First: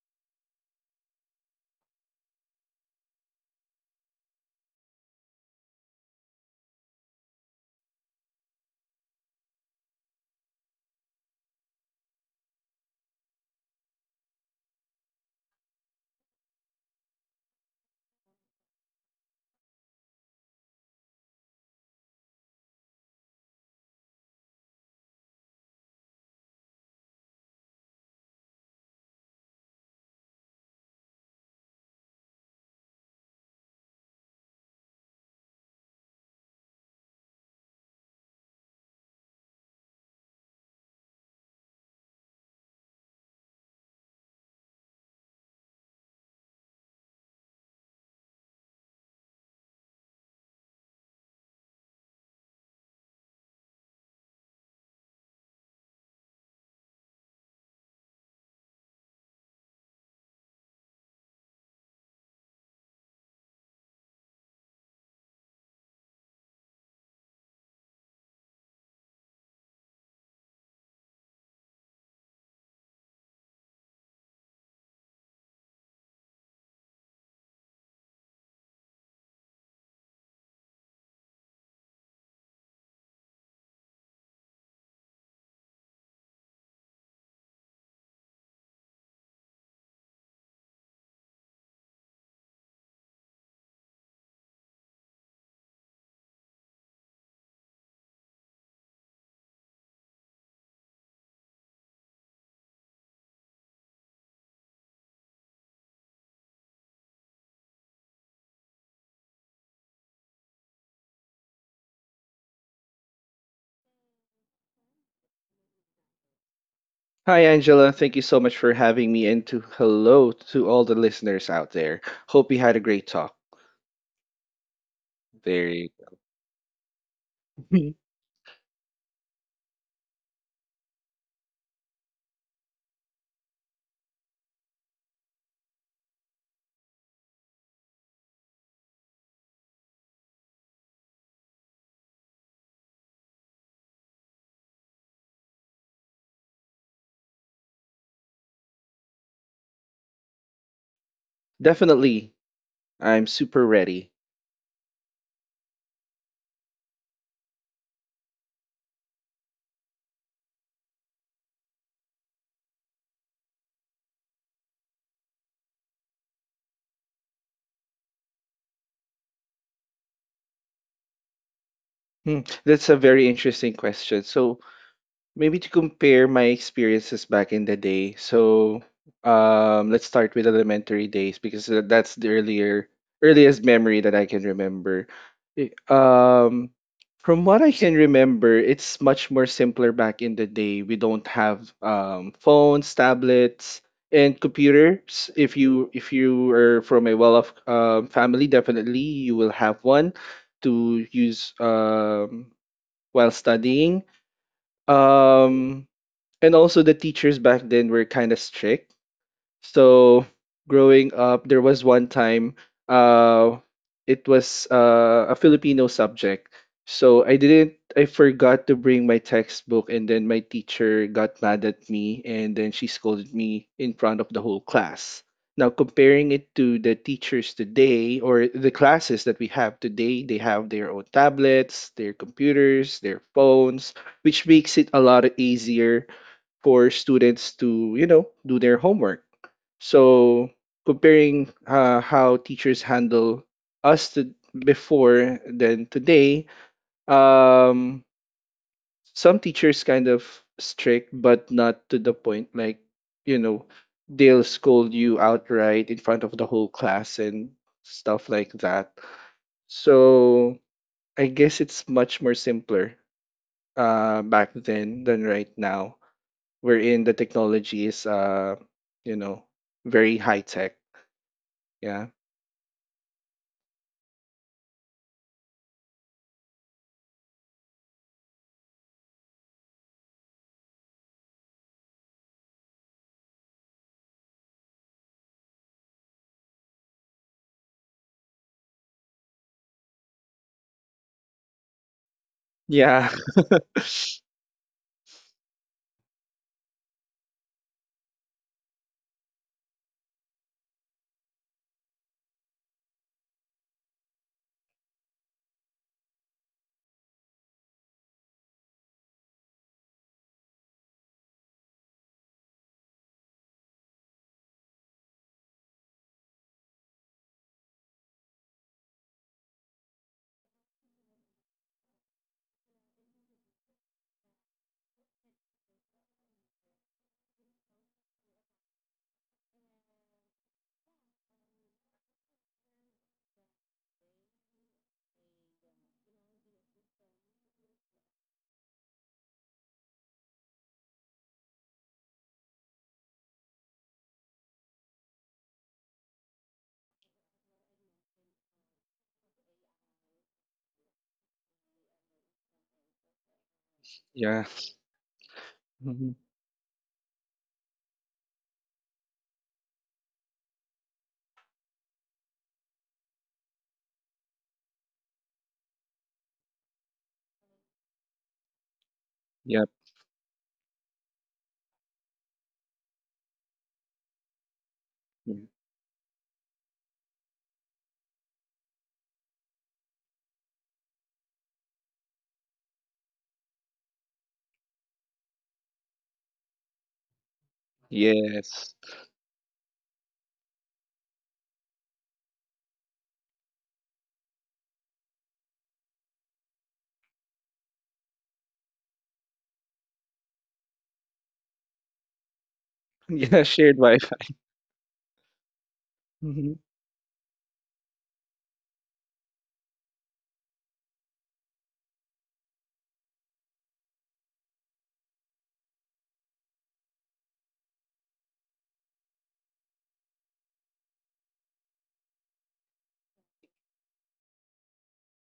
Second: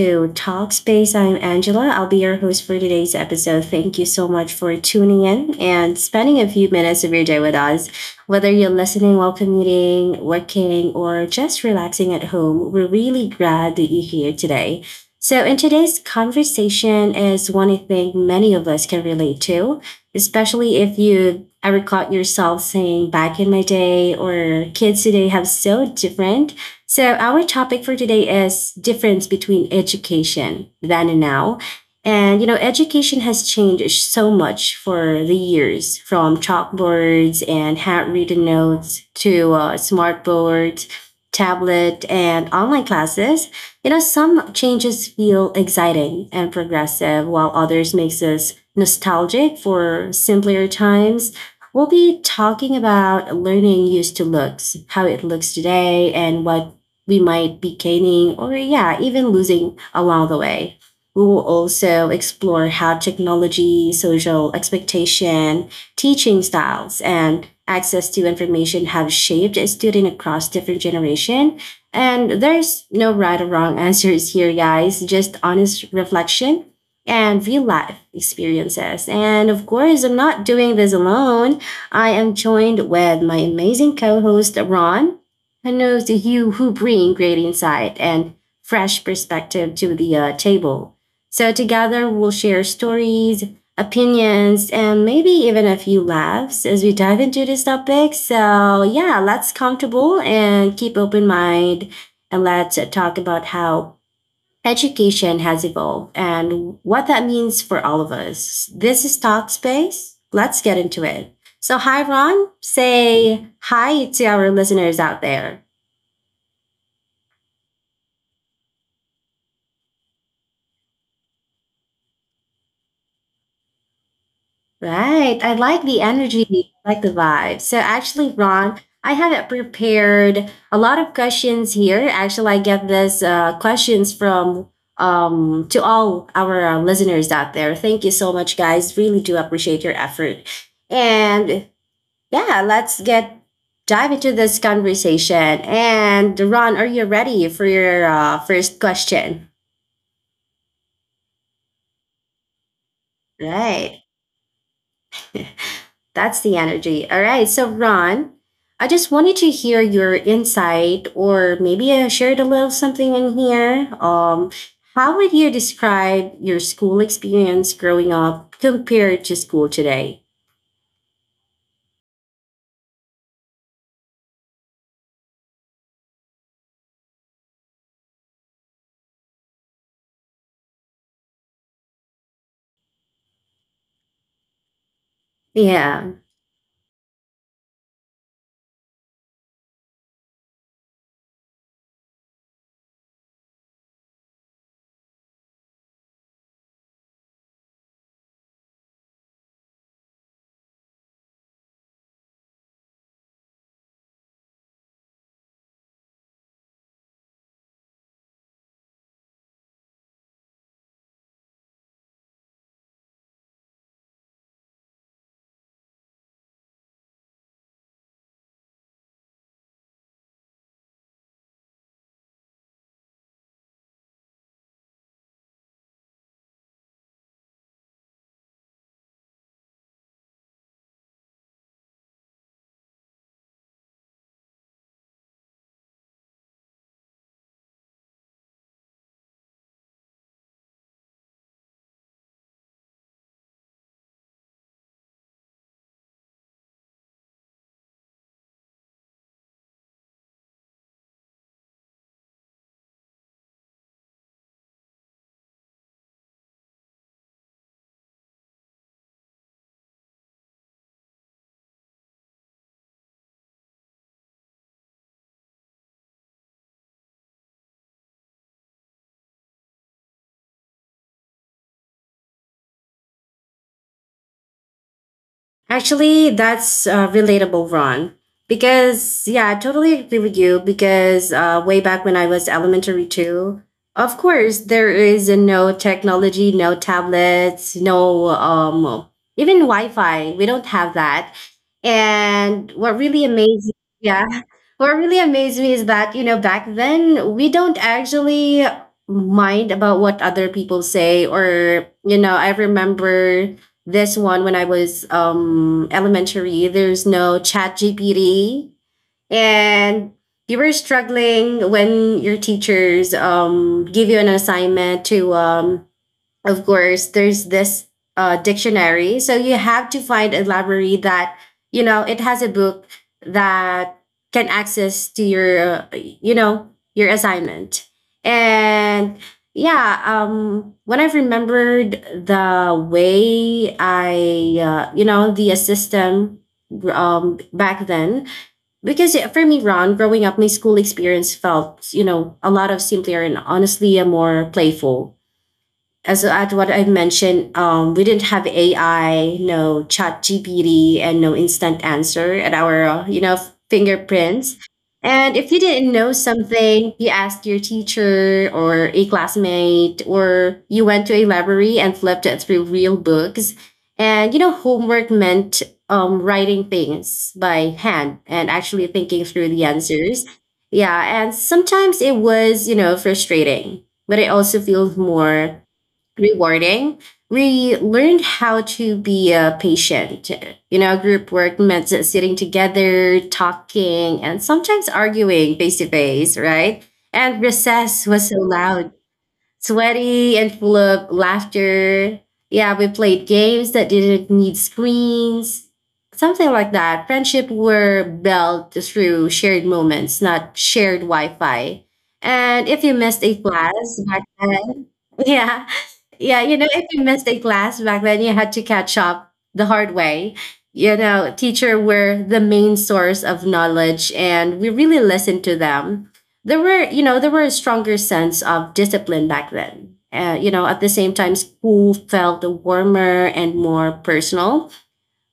to Talkspace. I'm Angela. I'll be your host for today's episode. Thank you so much for tuning in and spending a few minutes of your day with us. Whether you're listening while commuting, working, or just relaxing at home, we're really glad that you're here today. So, in today's conversation is one I think many of us can relate to, especially if you ever caught yourself saying, back in my day, or kids today have so different so our topic for today is difference between education then and now. And you know, education has changed so much for the years from chalkboards and handwritten notes to smart boards, tablet, and online classes. You know, some changes feel exciting and progressive, while others makes us nostalgic for simpler times. We'll be talking about learning used to looks, how it looks today, and what we might be gaining or, yeah, even losing along the way. We will also explore how technology, social expectation, teaching styles, and access to information have shaped a student across different generation. And there's no right or wrong answers here, guys, just honest reflection and real life experiences. And of course, I'm not doing this alone. I am joined with my amazing co-host Ron who knows the you who bring great insight and fresh perspective to the table. So together we'll share stories, opinions, and maybe even a few laughs as we dive into this topic. So yeah, let's comfortable and keep open mind and let's talk about how education has evolved and what that means for all of us. This is Talk Space. Let's get into it. So hi Ron, say hi to our listeners out there. Hi, Angela. Thank you so much for having me, and to hello to all the listeners out there. Hope you had a great talk. Right. I like Very the energy, I like the vibe. So actually, Ron, I haven't prepared a lot of questions here. Actually, I get these questions from to all our listeners out there. Thank you so much, guys. Really do appreciate your effort. And yeah, let's get dive into this conversation. And Ron, are you ready for your first question? definitely, I'm super Right. ready. That's the energy. All right. So, Ron, I just wanted to hear your insight, or maybe I shared a little something in here. How would you describe your school experience growing up compared to school today? Hmm, that's a very interesting question. So, maybe to compare my experiences back in the day. So, let's start with elementary days because that's the earlier earliest memory that I can remember. I- Yeah. Um, from what I can remember, it's much more simpler back in the day. We don't have phones, tablets, and computers. If you are from a well-off family, definitely you will have one to use while studying. Um, and also the teachers back then were kind of strict. So growing up, there was one time uh it was a Filipino subject. So I didn't I forgot to bring my textbook and then my teacher got mad at me and then she scolded me in front of the whole class. Now comparing it to the teachers today or the classes that we have today, they have their own tablets, their computers, their phones, which makes it a lot easier for students to, you know, do their homework. So comparing how teachers handle us to before than today, um, some teachers kind of strict, but not to the point like, you know, they'll scold you outright in front of the whole class and stuff like that. So I guess it's much more simpler back then than right now, wherein the technology is you know very high tech. Yeah. Actually, that's relatable, Ron. Because, yeah, I totally agree with you. Because way back when I was elementary too, of course, there is no technology, no tablets, no even Wi Fi. We don't have that. And what Yeah. really amazing, yeah what really amazed me is that you know back then we don't actually mind about what other people say or you know I remember this one when I was elementary there's no chat GPT and you were struggling when your teachers give you an assignment to of course, there's this dictionary. So you have to find a library that, you know, it has a book that can access to your, you know, your assignment. And yeah, when I remembered the way I, you know, the system back then, because for me, Ron, growing up, my school experience felt, you know, a lot of simpler and honestly a more playful as at what I mentioned, we didn't have AI, no chat GPT, and no instant answer at our, you know, Yeah. fingerprints. And if you didn't know Mhm. something, you asked your teacher or a classmate, or you went to a library and flipped it through real books. And, you know, homework meant writing things by hand and actually thinking through the Yep. answers. Yeah. And sometimes it was, you know, frustrating, but I also feel Mm-hmm. more rewarding. We learned how to be patient. You know, group work meant sitting together, talking, and sometimes arguing face to face, right? And recess was so Yes. loud, sweaty, and full of laughter. Yeah, we played games that didn't need screens, something like that. Friendship were built through shared moments, not shared Wi Fi. And if you missed a Yeah, shared class back Wi-Fi. then, yeah, yeah, you Mhm. know, if you missed a class back then, you had to catch up the hard way. You know, teacher were the main source of knowledge, and we really listened to them. There were, you know, there were a stronger sense of discipline back then. You know, at the same time, school felt warmer and more personal.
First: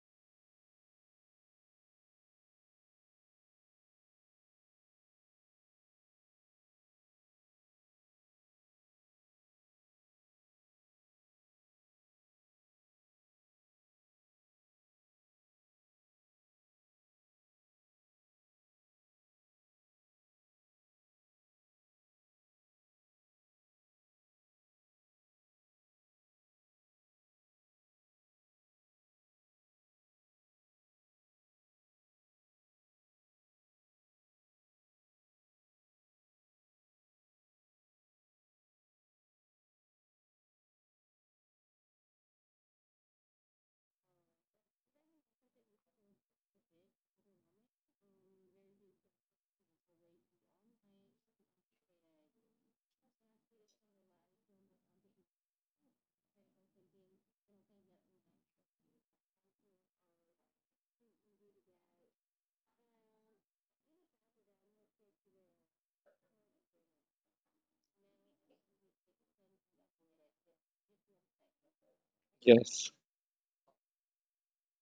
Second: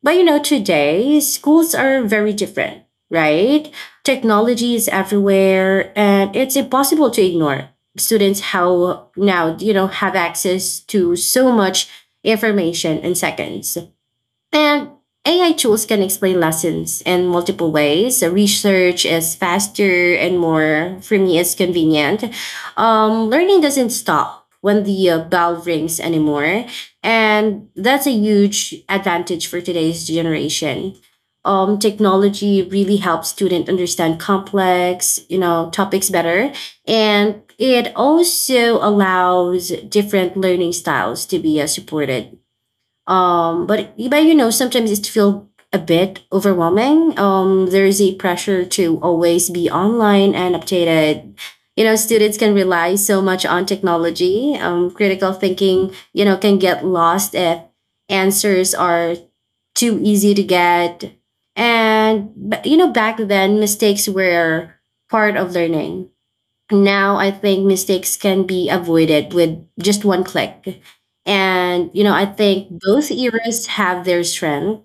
But you know, today schools are very different, right? Technology is everywhere and it's impossible to ignore students how now, you know, have access to so much information in seconds. And AI tools can explain lessons in multiple ways. The Research is faster and more, for me, it's convenient. Learning doesn't stop when the bell rings anymore. And that's a huge advantage for today's generation. Technology really helps students understand complex, you know, topics better. And it also allows different learning styles to be supported but you know, sometimes it feel a bit overwhelming. There is a pressure to always be online and updated. You know, students can rely so much on technology. Critical thinking, you know, can get lost if answers are too easy to get. And but, you know, back then mistakes were part of learning now I think mistakes can be avoided with just one click. And, you know, I think Yes. both eras have their strength.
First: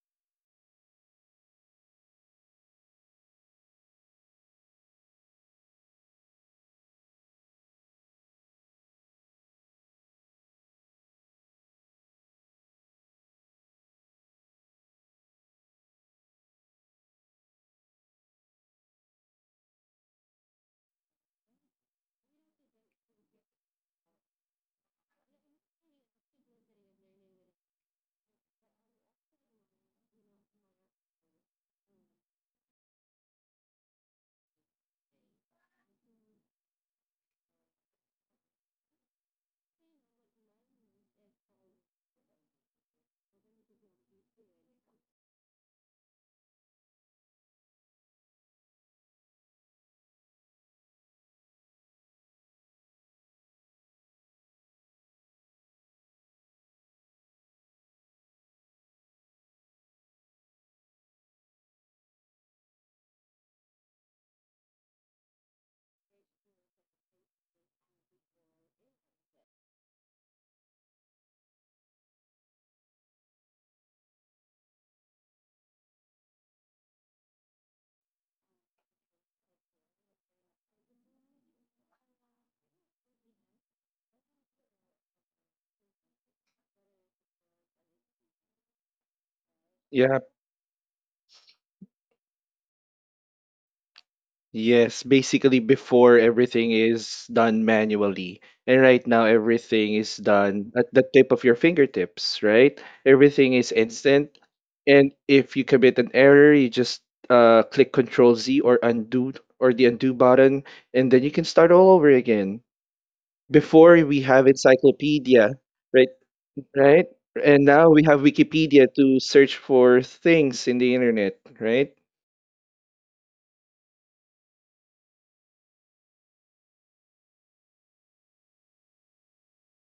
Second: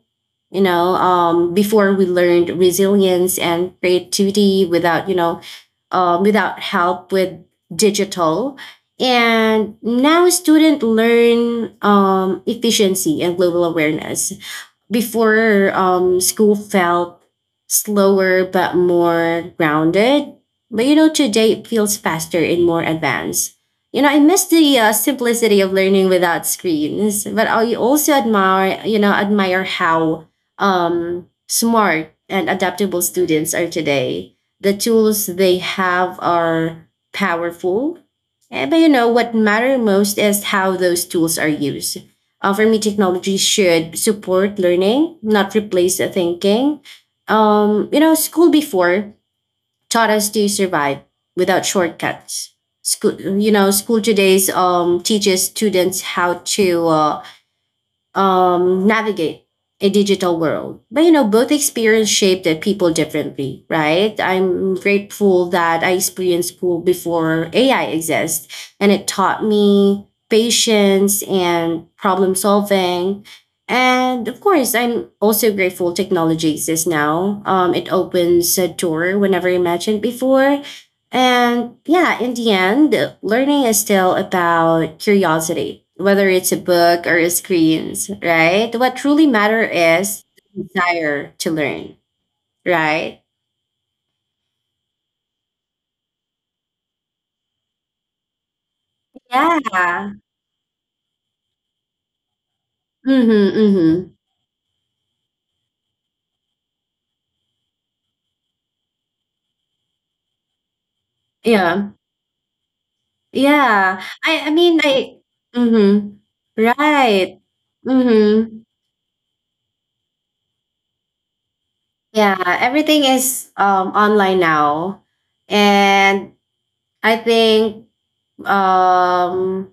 You know, before we learned resilience and creativity without, you know, without help with digital. And now students learn efficiency and global awareness. Before, school felt slower but more grounded. But you know, today it feels faster and more advanced. You know, I miss the simplicity of learning without screens, but I also admire, you know, admire how smart and adaptable students are today. The tools they have are powerful, Eh, but you know, what matter most is how those tools are used for me technology should support learning not replace the thinking you know school before taught us to survive without shortcuts school you know school today's teaches students how to navigate a digital world. But you know, both experience shaped the people differently, right? I'm grateful that I experienced school before AI exists, and it taught me patience and problem solving. And of course, I'm also grateful technology exists now. It opens a door whenever imagined before. And yeah, in the end, learning is still about curiosity, whether it's a book or a screens, right? What truly matter Yeah. is the desire to learn, right? Yes, basically before everything is done manually. And right now everything Yeah. is done at the tip of your fingertips, right? Mm-hmm. Everything is Mm-hmm. instant. And if you commit an error, you just click Control Z or undo or the undo button, and then you can start Yeah. all over again. Before Yeah. we I have I mean I encyclopedia, Mm-hmm. right? Right? Right. And now we have Mm-hmm. Wikipedia to search for things in the internet, right? Yeah. Everything is online now. And I think um,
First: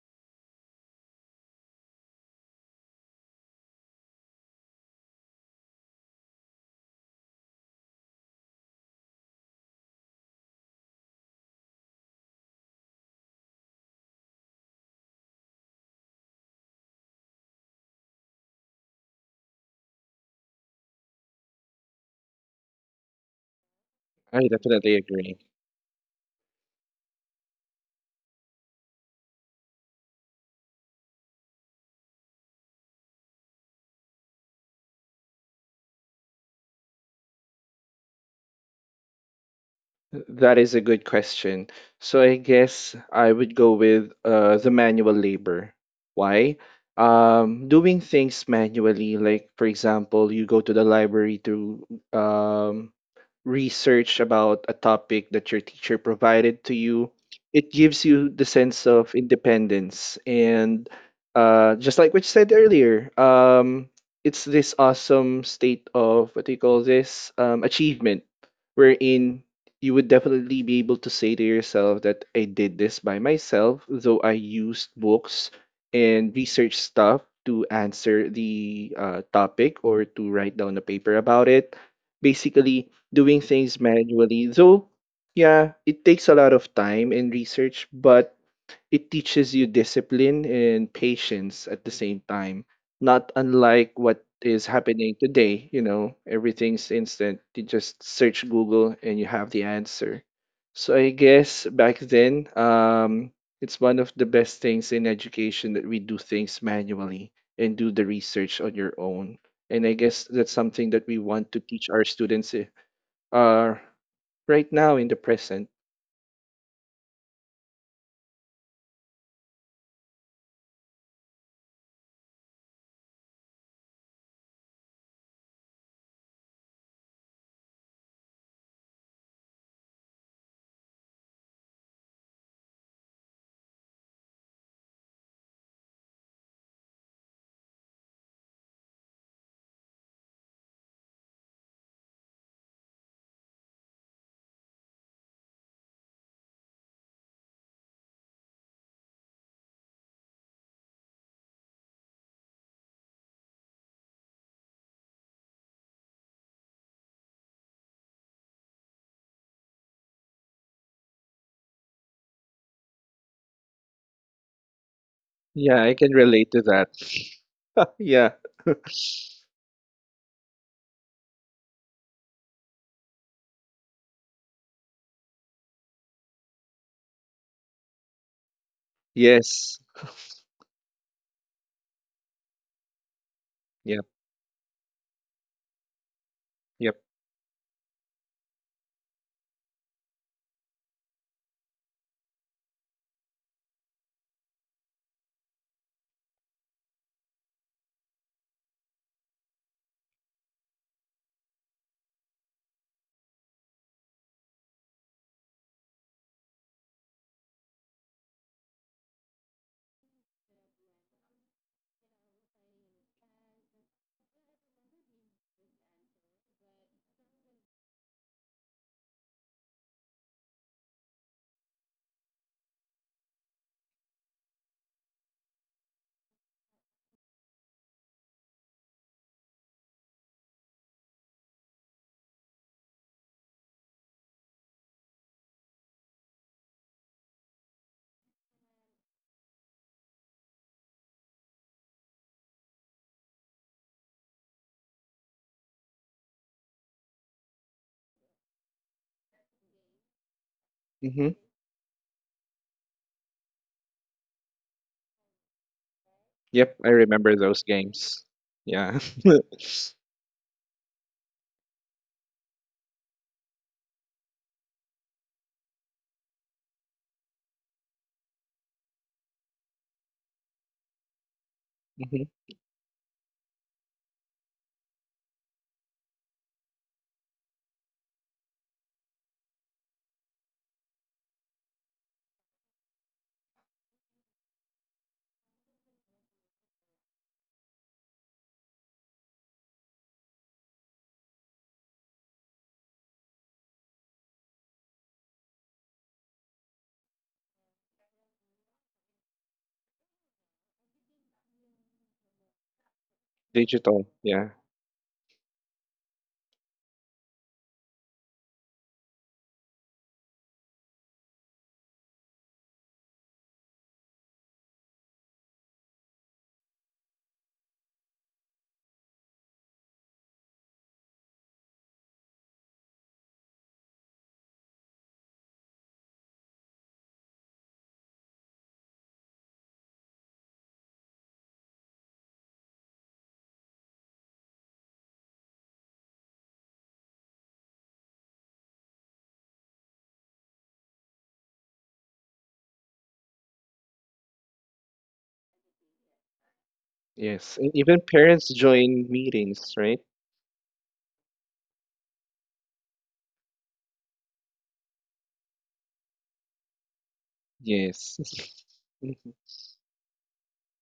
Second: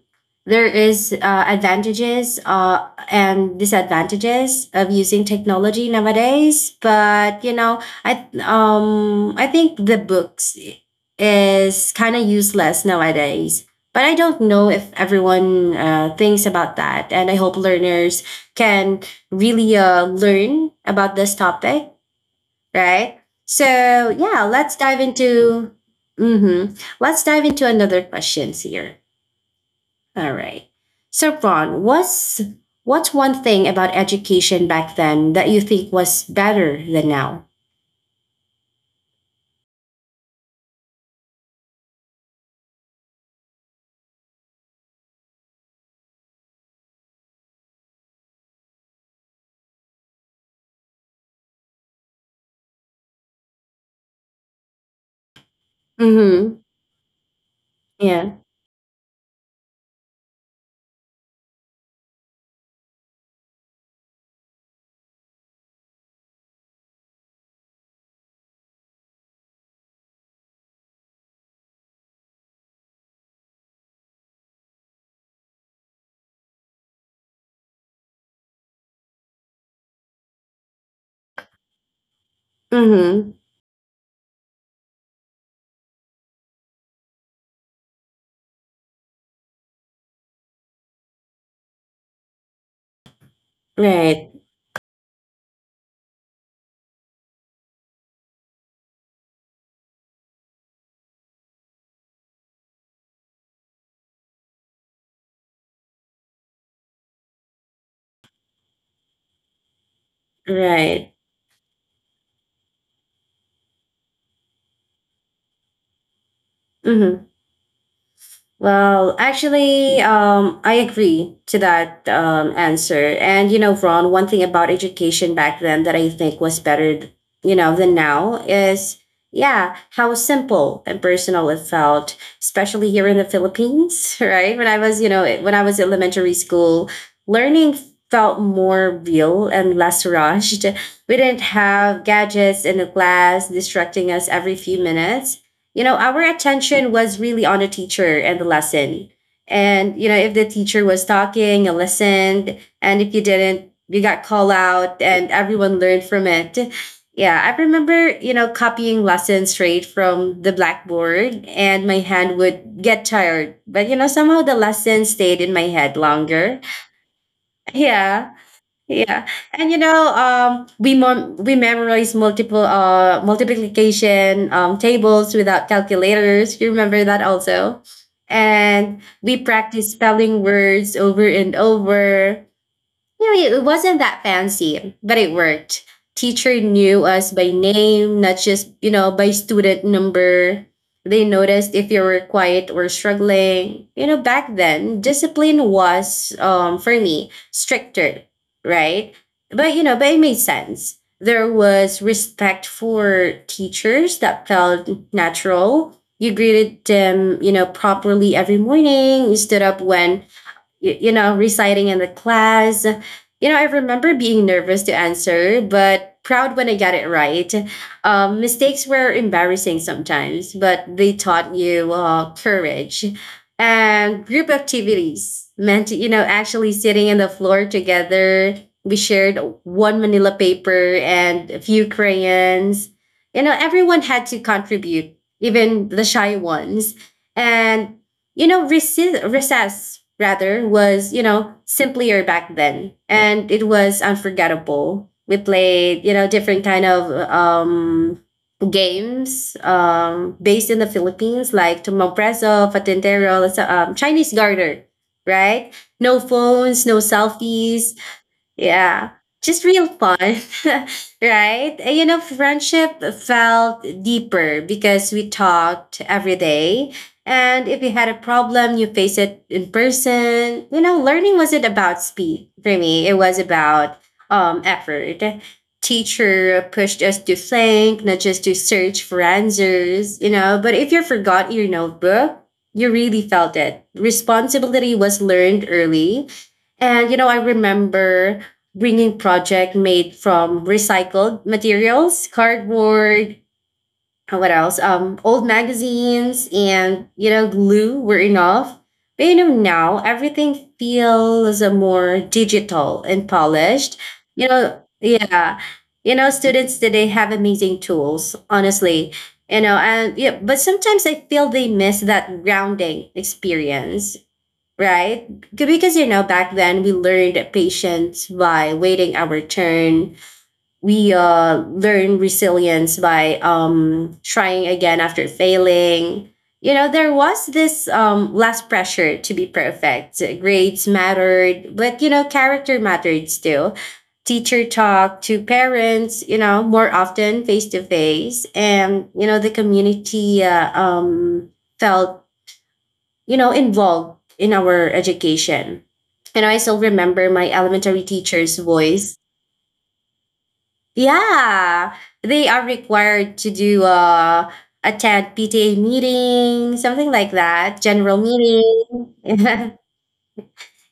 there is advantages and disadvantages of using technology nowadays but you know I I think the books is kind of useless nowadays but I don't know if everyone thinks about that and I hope learners can really learn about this topic right so yeah I let's definitely dive agree. into Mm-hmm. let's dive into another questions here all right. So Ron, what's one thing about education back then that you think was better than now? That is a good question. So I guess I would go with the manual labor. Why? Doing things manually, like for example, you go to the library to um, research about a topic that your teacher Mm-hmm. provided to you, it gives you Yeah. the sense of independence. And just like what you said earlier, it's this awesome state of what do you call this achievement, wherein you would definitely be able to say to yourself that I did this by myself, though I used books and research stuff to answer the topic or to write down a paper about it. Basically, Mm-hmm. doing things manually. Though, yeah, it takes a lot of time and research, but it teaches you discipline and patience at the same time. Not unlike Right. what is happening today, you know, everything's instant. You just search Google and you have the answer. So I guess back then, it's one of the best things in education that we do things manually and do the research on your own. And I guess that's something that Right. we want to teach our students are right now in the present. Mm-hmm. Well, actually, I agree to that answer. And, you know, Ron, one thing about education back then that I think was better, you know, than now is, yeah, how simple and personal it felt, especially here in the Philippines, right? When I was, you know, when I was elementary school, learning felt more real and less rushed. We didn't have gadgets in the class distracting us every few minutes you know, our attention was really on the teacher and the lesson. And, you know, if the teacher was talking, you listened. And if you didn't, you got called out and everyone learned from it. Yeah, I remember, you know, copying lessons straight from the blackboard and my hand would get tired. But, you know, somehow the lesson stayed in my head Yeah, I can longer. relate to that. Yeah. Yeah. Yeah, and you know, we memorize multiple multiplication tables without calculators. You remember that also, and we practice Yes. spelling words over and over. You know, it wasn't that Yep. fancy, but it worked. Teacher knew Yep. us by name, not just, you know, by student number. They noticed if you were quiet or struggling. You know, back then, discipline was, for me, stricter, right? But, you know, but it made sense. There was respect for teachers that felt natural. You greeted them, you know, properly every morning. You stood up when you know, reciting in the class. You know, I remember being nervous to answer, but proud when I got it right. Mistakes were embarrassing sometimes, but they taught you courage. And group activities meant, actually sitting on the floor together. We shared one manila paper and a few crayons. Everyone had to contribute, even the shy ones. And recess rather was, simpler back then, and it was unforgettable. We played, different kind of games based in the Hmm. Philippines like tumbang preso, patintero, Chinese garter, right? No phones, Yep, no I remember those selfies, games. Yeah. yeah, Hmm. just real fun, right? And, friendship felt deeper because we talked every day. And if you had a problem, you face it in person. Learning wasn't about speed for me, it was about effort. Teacher pushed us to think, not just to search for answers. But if you forgot your notebook, you really felt it. Responsibility was learned early. And I remember bringing project made from recycled materials, cardboard, what else? Old magazines, and glue were enough. But now everything feels more digital and polished. Digital. You Yeah. know, yeah, students today have amazing tools. Honestly, and yeah, but sometimes I feel they miss that grounding experience, right? Because back then we learned patience by waiting our turn. We learned resilience by trying again after failing. There was this less pressure to be perfect. Grades mattered, but character mattered still. Teacher talk to parents, more often face to face, and the community felt involved in our education. And I still remember my Yes, and elementary even teacher's parents join voice. meetings, right? Yeah, they are required to do attend PTA meeting, something like that, general Yes. meeting. Mhm.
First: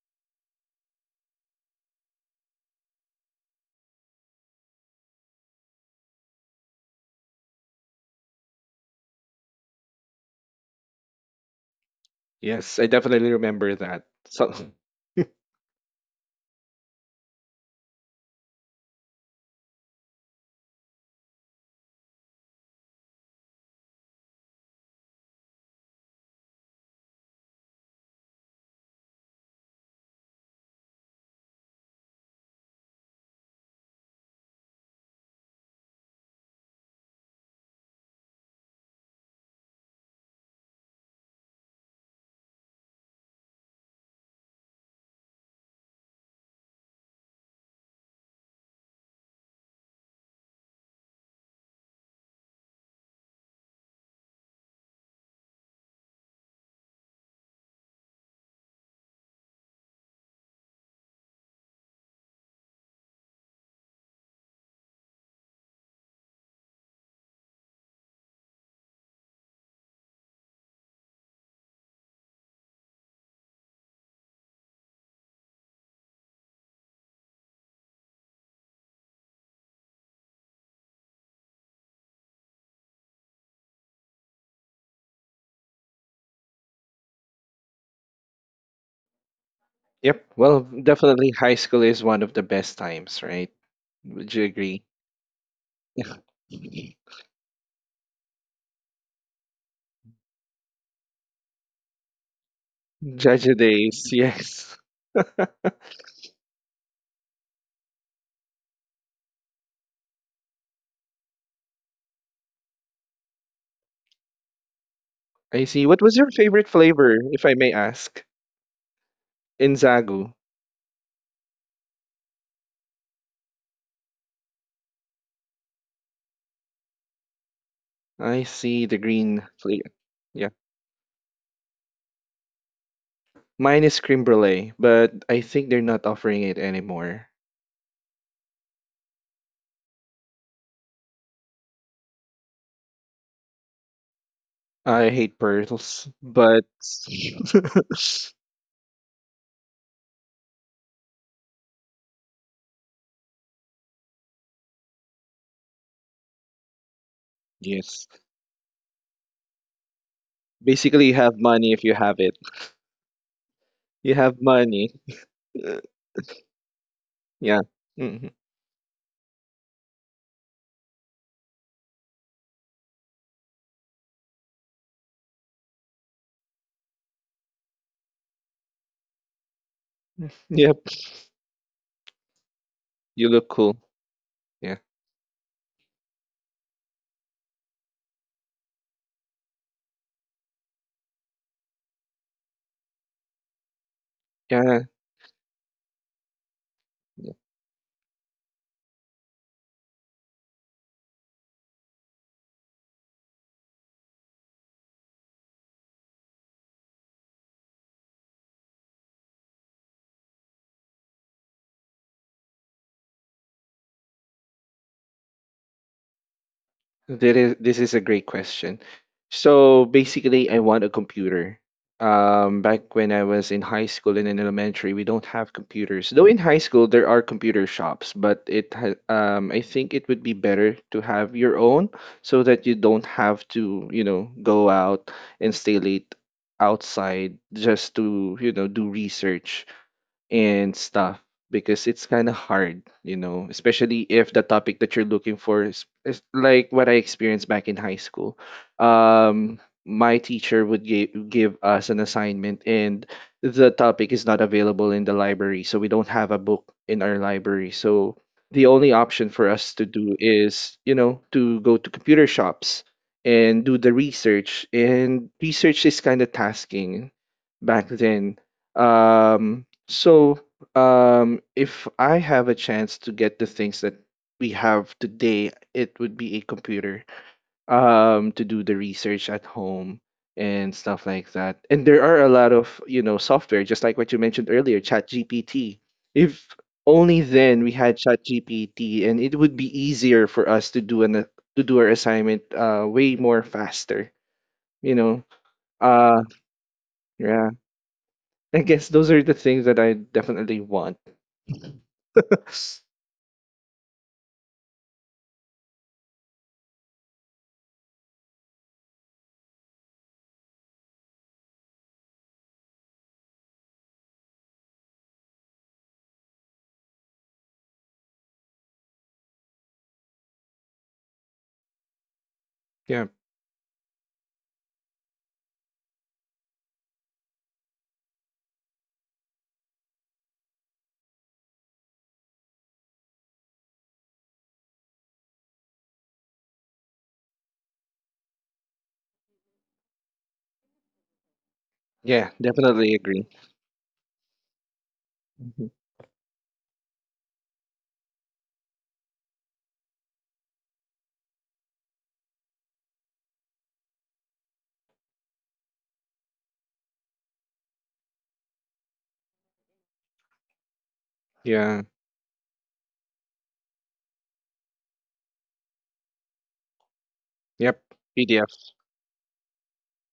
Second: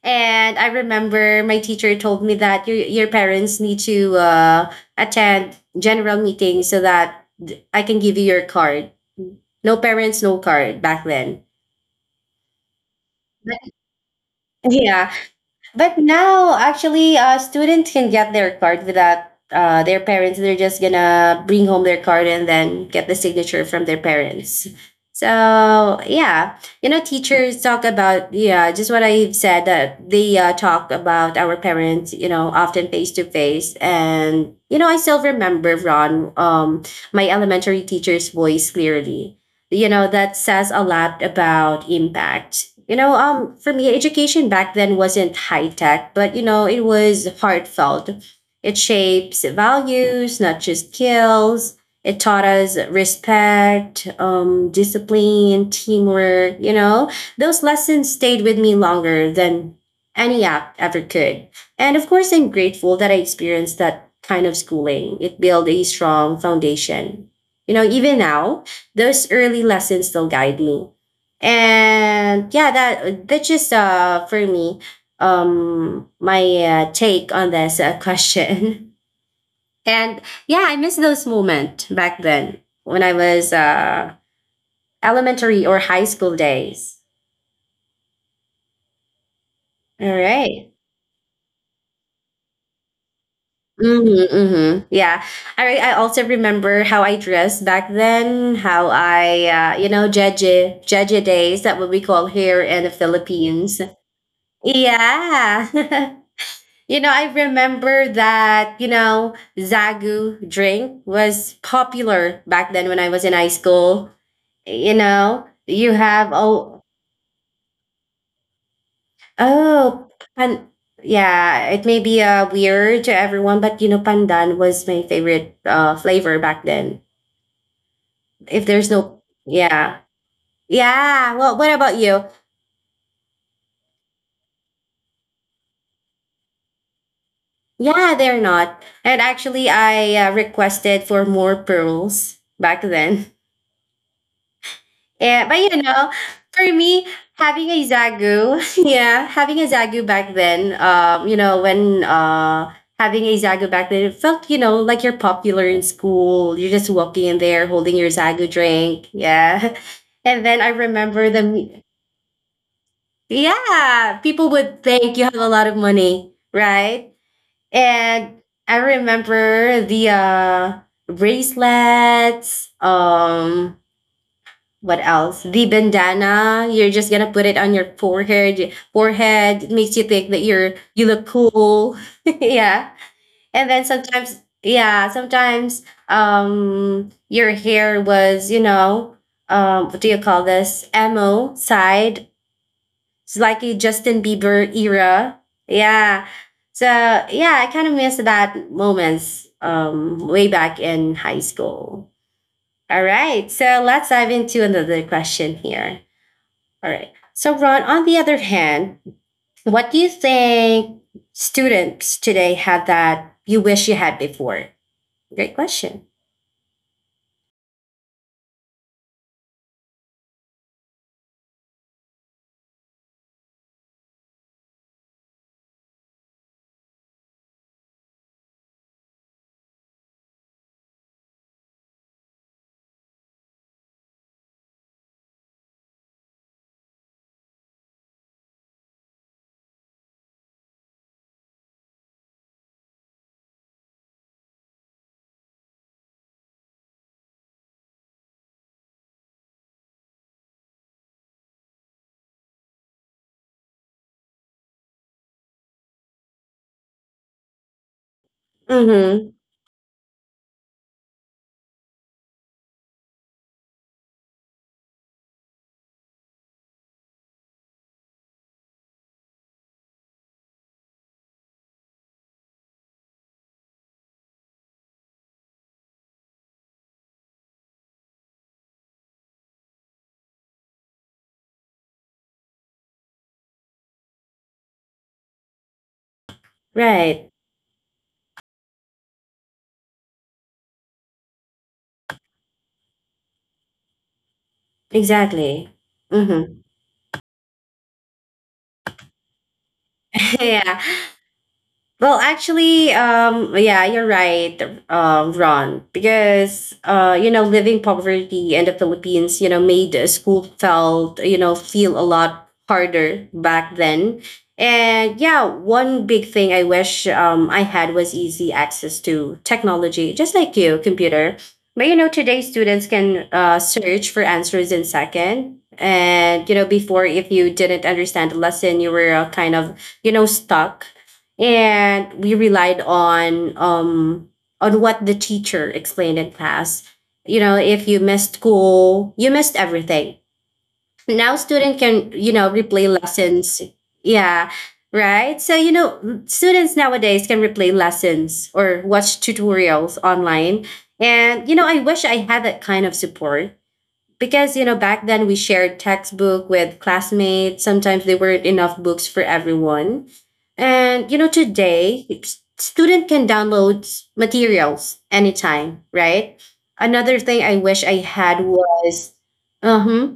And I remember my teacher told me that your parents need to attend general meeting so that I can give you your card. No parents, no card back then. Yes, I definitely But remember that. So, yeah, but now, actually, students can get their card without their parents. They're just gonna bring home their card and then get the signature from their parents. So yeah, teachers talk about, yeah, just what I've said that they talk about our parents. Often face to face, and I still remember Ron, my elementary teacher's voice clearly. That says a lot about impact. For me, education back then wasn't high tech, but it was heartfelt. It shapes values, not just skills. It taught us respect, discipline, teamwork. Those lessons stayed with me longer than any app ever could. And of course, I'm grateful that I experienced that kind of schooling. It built a strong foundation. Even now, those early lessons still guide me. And yeah, that's just for me, my take on this question. And yeah, I miss those moments back then when I was elementary or high school days. All yep. Well, right. definitely high school is one of the best times, right? Would Mm-hmm, you mm-hmm. agree? Yeah. All right, I also remember how I dressed back then, how I jeje jeje days, that what we call here in the Judge Philippines. days. Yes. Yeah. You know, I remember that, Zagu drink was popular back then when I was in high school. You know, I you see. What was have your favorite oh. flavor, if I may ask? In Oh. Zagu. pan Yeah, it may be weird to everyone, but pandan was my favorite flavor back then. I If there's see, the no, green flavor. yeah. Yeah. Yeah. Well, what about you? Mine is cream brulee, but I think they're not offering it anymore. Yeah, they're not. And actually I requested for more pearls back then. I hate Yeah, but pearls, but for me, having a Zagu, yeah, having a Zagu back then, when having a Zagu back then, it felt, like you're popular in school. You're just walking in there holding your yes. Zagu drink. Yeah. And then I Basically, you remember have money them. if you have it. You Yeah, have people would money. think you have a lot of money, right? Yeah. Hmm. And I remember the bracelets, what else? The bandana. You're just gonna put it on your forehead. It makes you think that you're Yep. you look cool. Yeah. You look And cool. then sometimes, Yeah. yeah, sometimes your hair was, what do you call this? Emo side. It's like a Justin Bieber Yeah. era. Yeah. So yeah, I kind of miss that moments way back in high school. All right, so let's dive into another question here. All right. So, Ron, on the other hand, what do you think students today have that you wish you had before? Great question. This is a great question. So basically, I want a computer. Back when I was in high school and in elementary, we don't have computers. Though in high school there are computer shops, but I think it would be better to have your own so that you don't have to, you know, go out and stay late outside just to, you know, do research and stuff because it's kind of hard, you know, especially if the topic that you're looking for is like what I experienced back in high school. Um, my teacher would give us an assignment, and the topic is not available in the library, so we don't have a book in our library. So the only Mm-hmm. option for us to do is, you know, to go to computer shops and do the research. And research is kind of tasking back then, so, if I have a chance to get the things that we have today, it would be a computer, to do the research at home and stuff like that. And there are a lot of, you know, software, just like what you mentioned earlier, ChatGPT. If only Right. then we had ChatGPT, and it would be easier for us to do an to do our assignment way more faster, you know. Exactly. Uh, Mm-hmm. yeah. I guess those are the things that I definitely Yeah. want. Well, actually, yeah, you're right, Ron, because living poverty in the Philippines, made school felt, feel a lot harder back then. And yeah, one big thing I wish I had was easy access to technology, just like you, computer. But today students Yeah. can search for answers in second. And before, if you didn't understand the lesson, you were kind of, stuck, and we relied on what the teacher explained in class. You know, if you missed school, you missed everything. Now student can, Yeah, replay definitely agree. lessons. Yeah, right. So Mhm. Students nowadays can replay lessons or watch tutorials online. And I wish I had that kind of support, because back then we shared textbook with classmates. Sometimes there weren't enough books for everyone. And Yeah. today student can download materials anytime, right? Another thing I wish Yep. I had PDF. was, uh-huh,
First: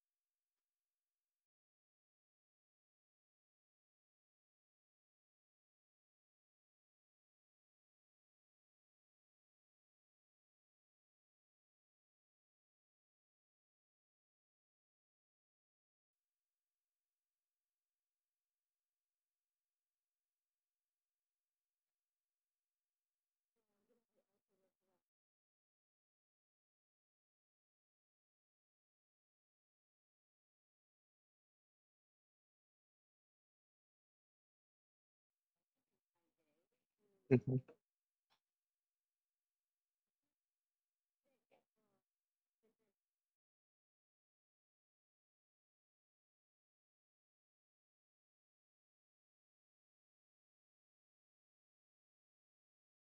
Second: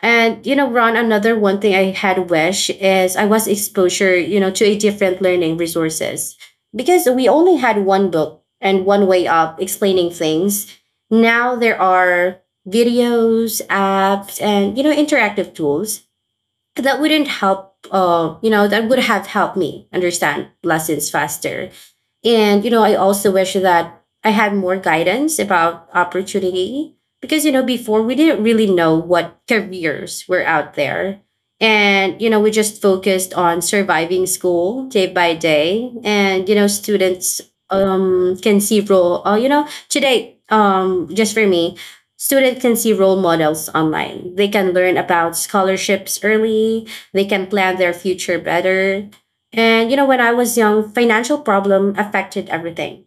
and Ron, another one thing I had wish is I was exposure, to a different learning resources. Because we only had one book and one way of explaining things. Now there are videos, apps, and interactive tools that wouldn't help you know, that would have helped me understand lessons faster. And, I also wish that I had more guidance about opportunity, because, before we didn't really know what careers were out there. And, we just focused on surviving school day by day. And, students Mhm. Can see role, you know, today, students can see role models online. They can learn about scholarships early, they can plan their future better. And when I was young, financial problem affected everything.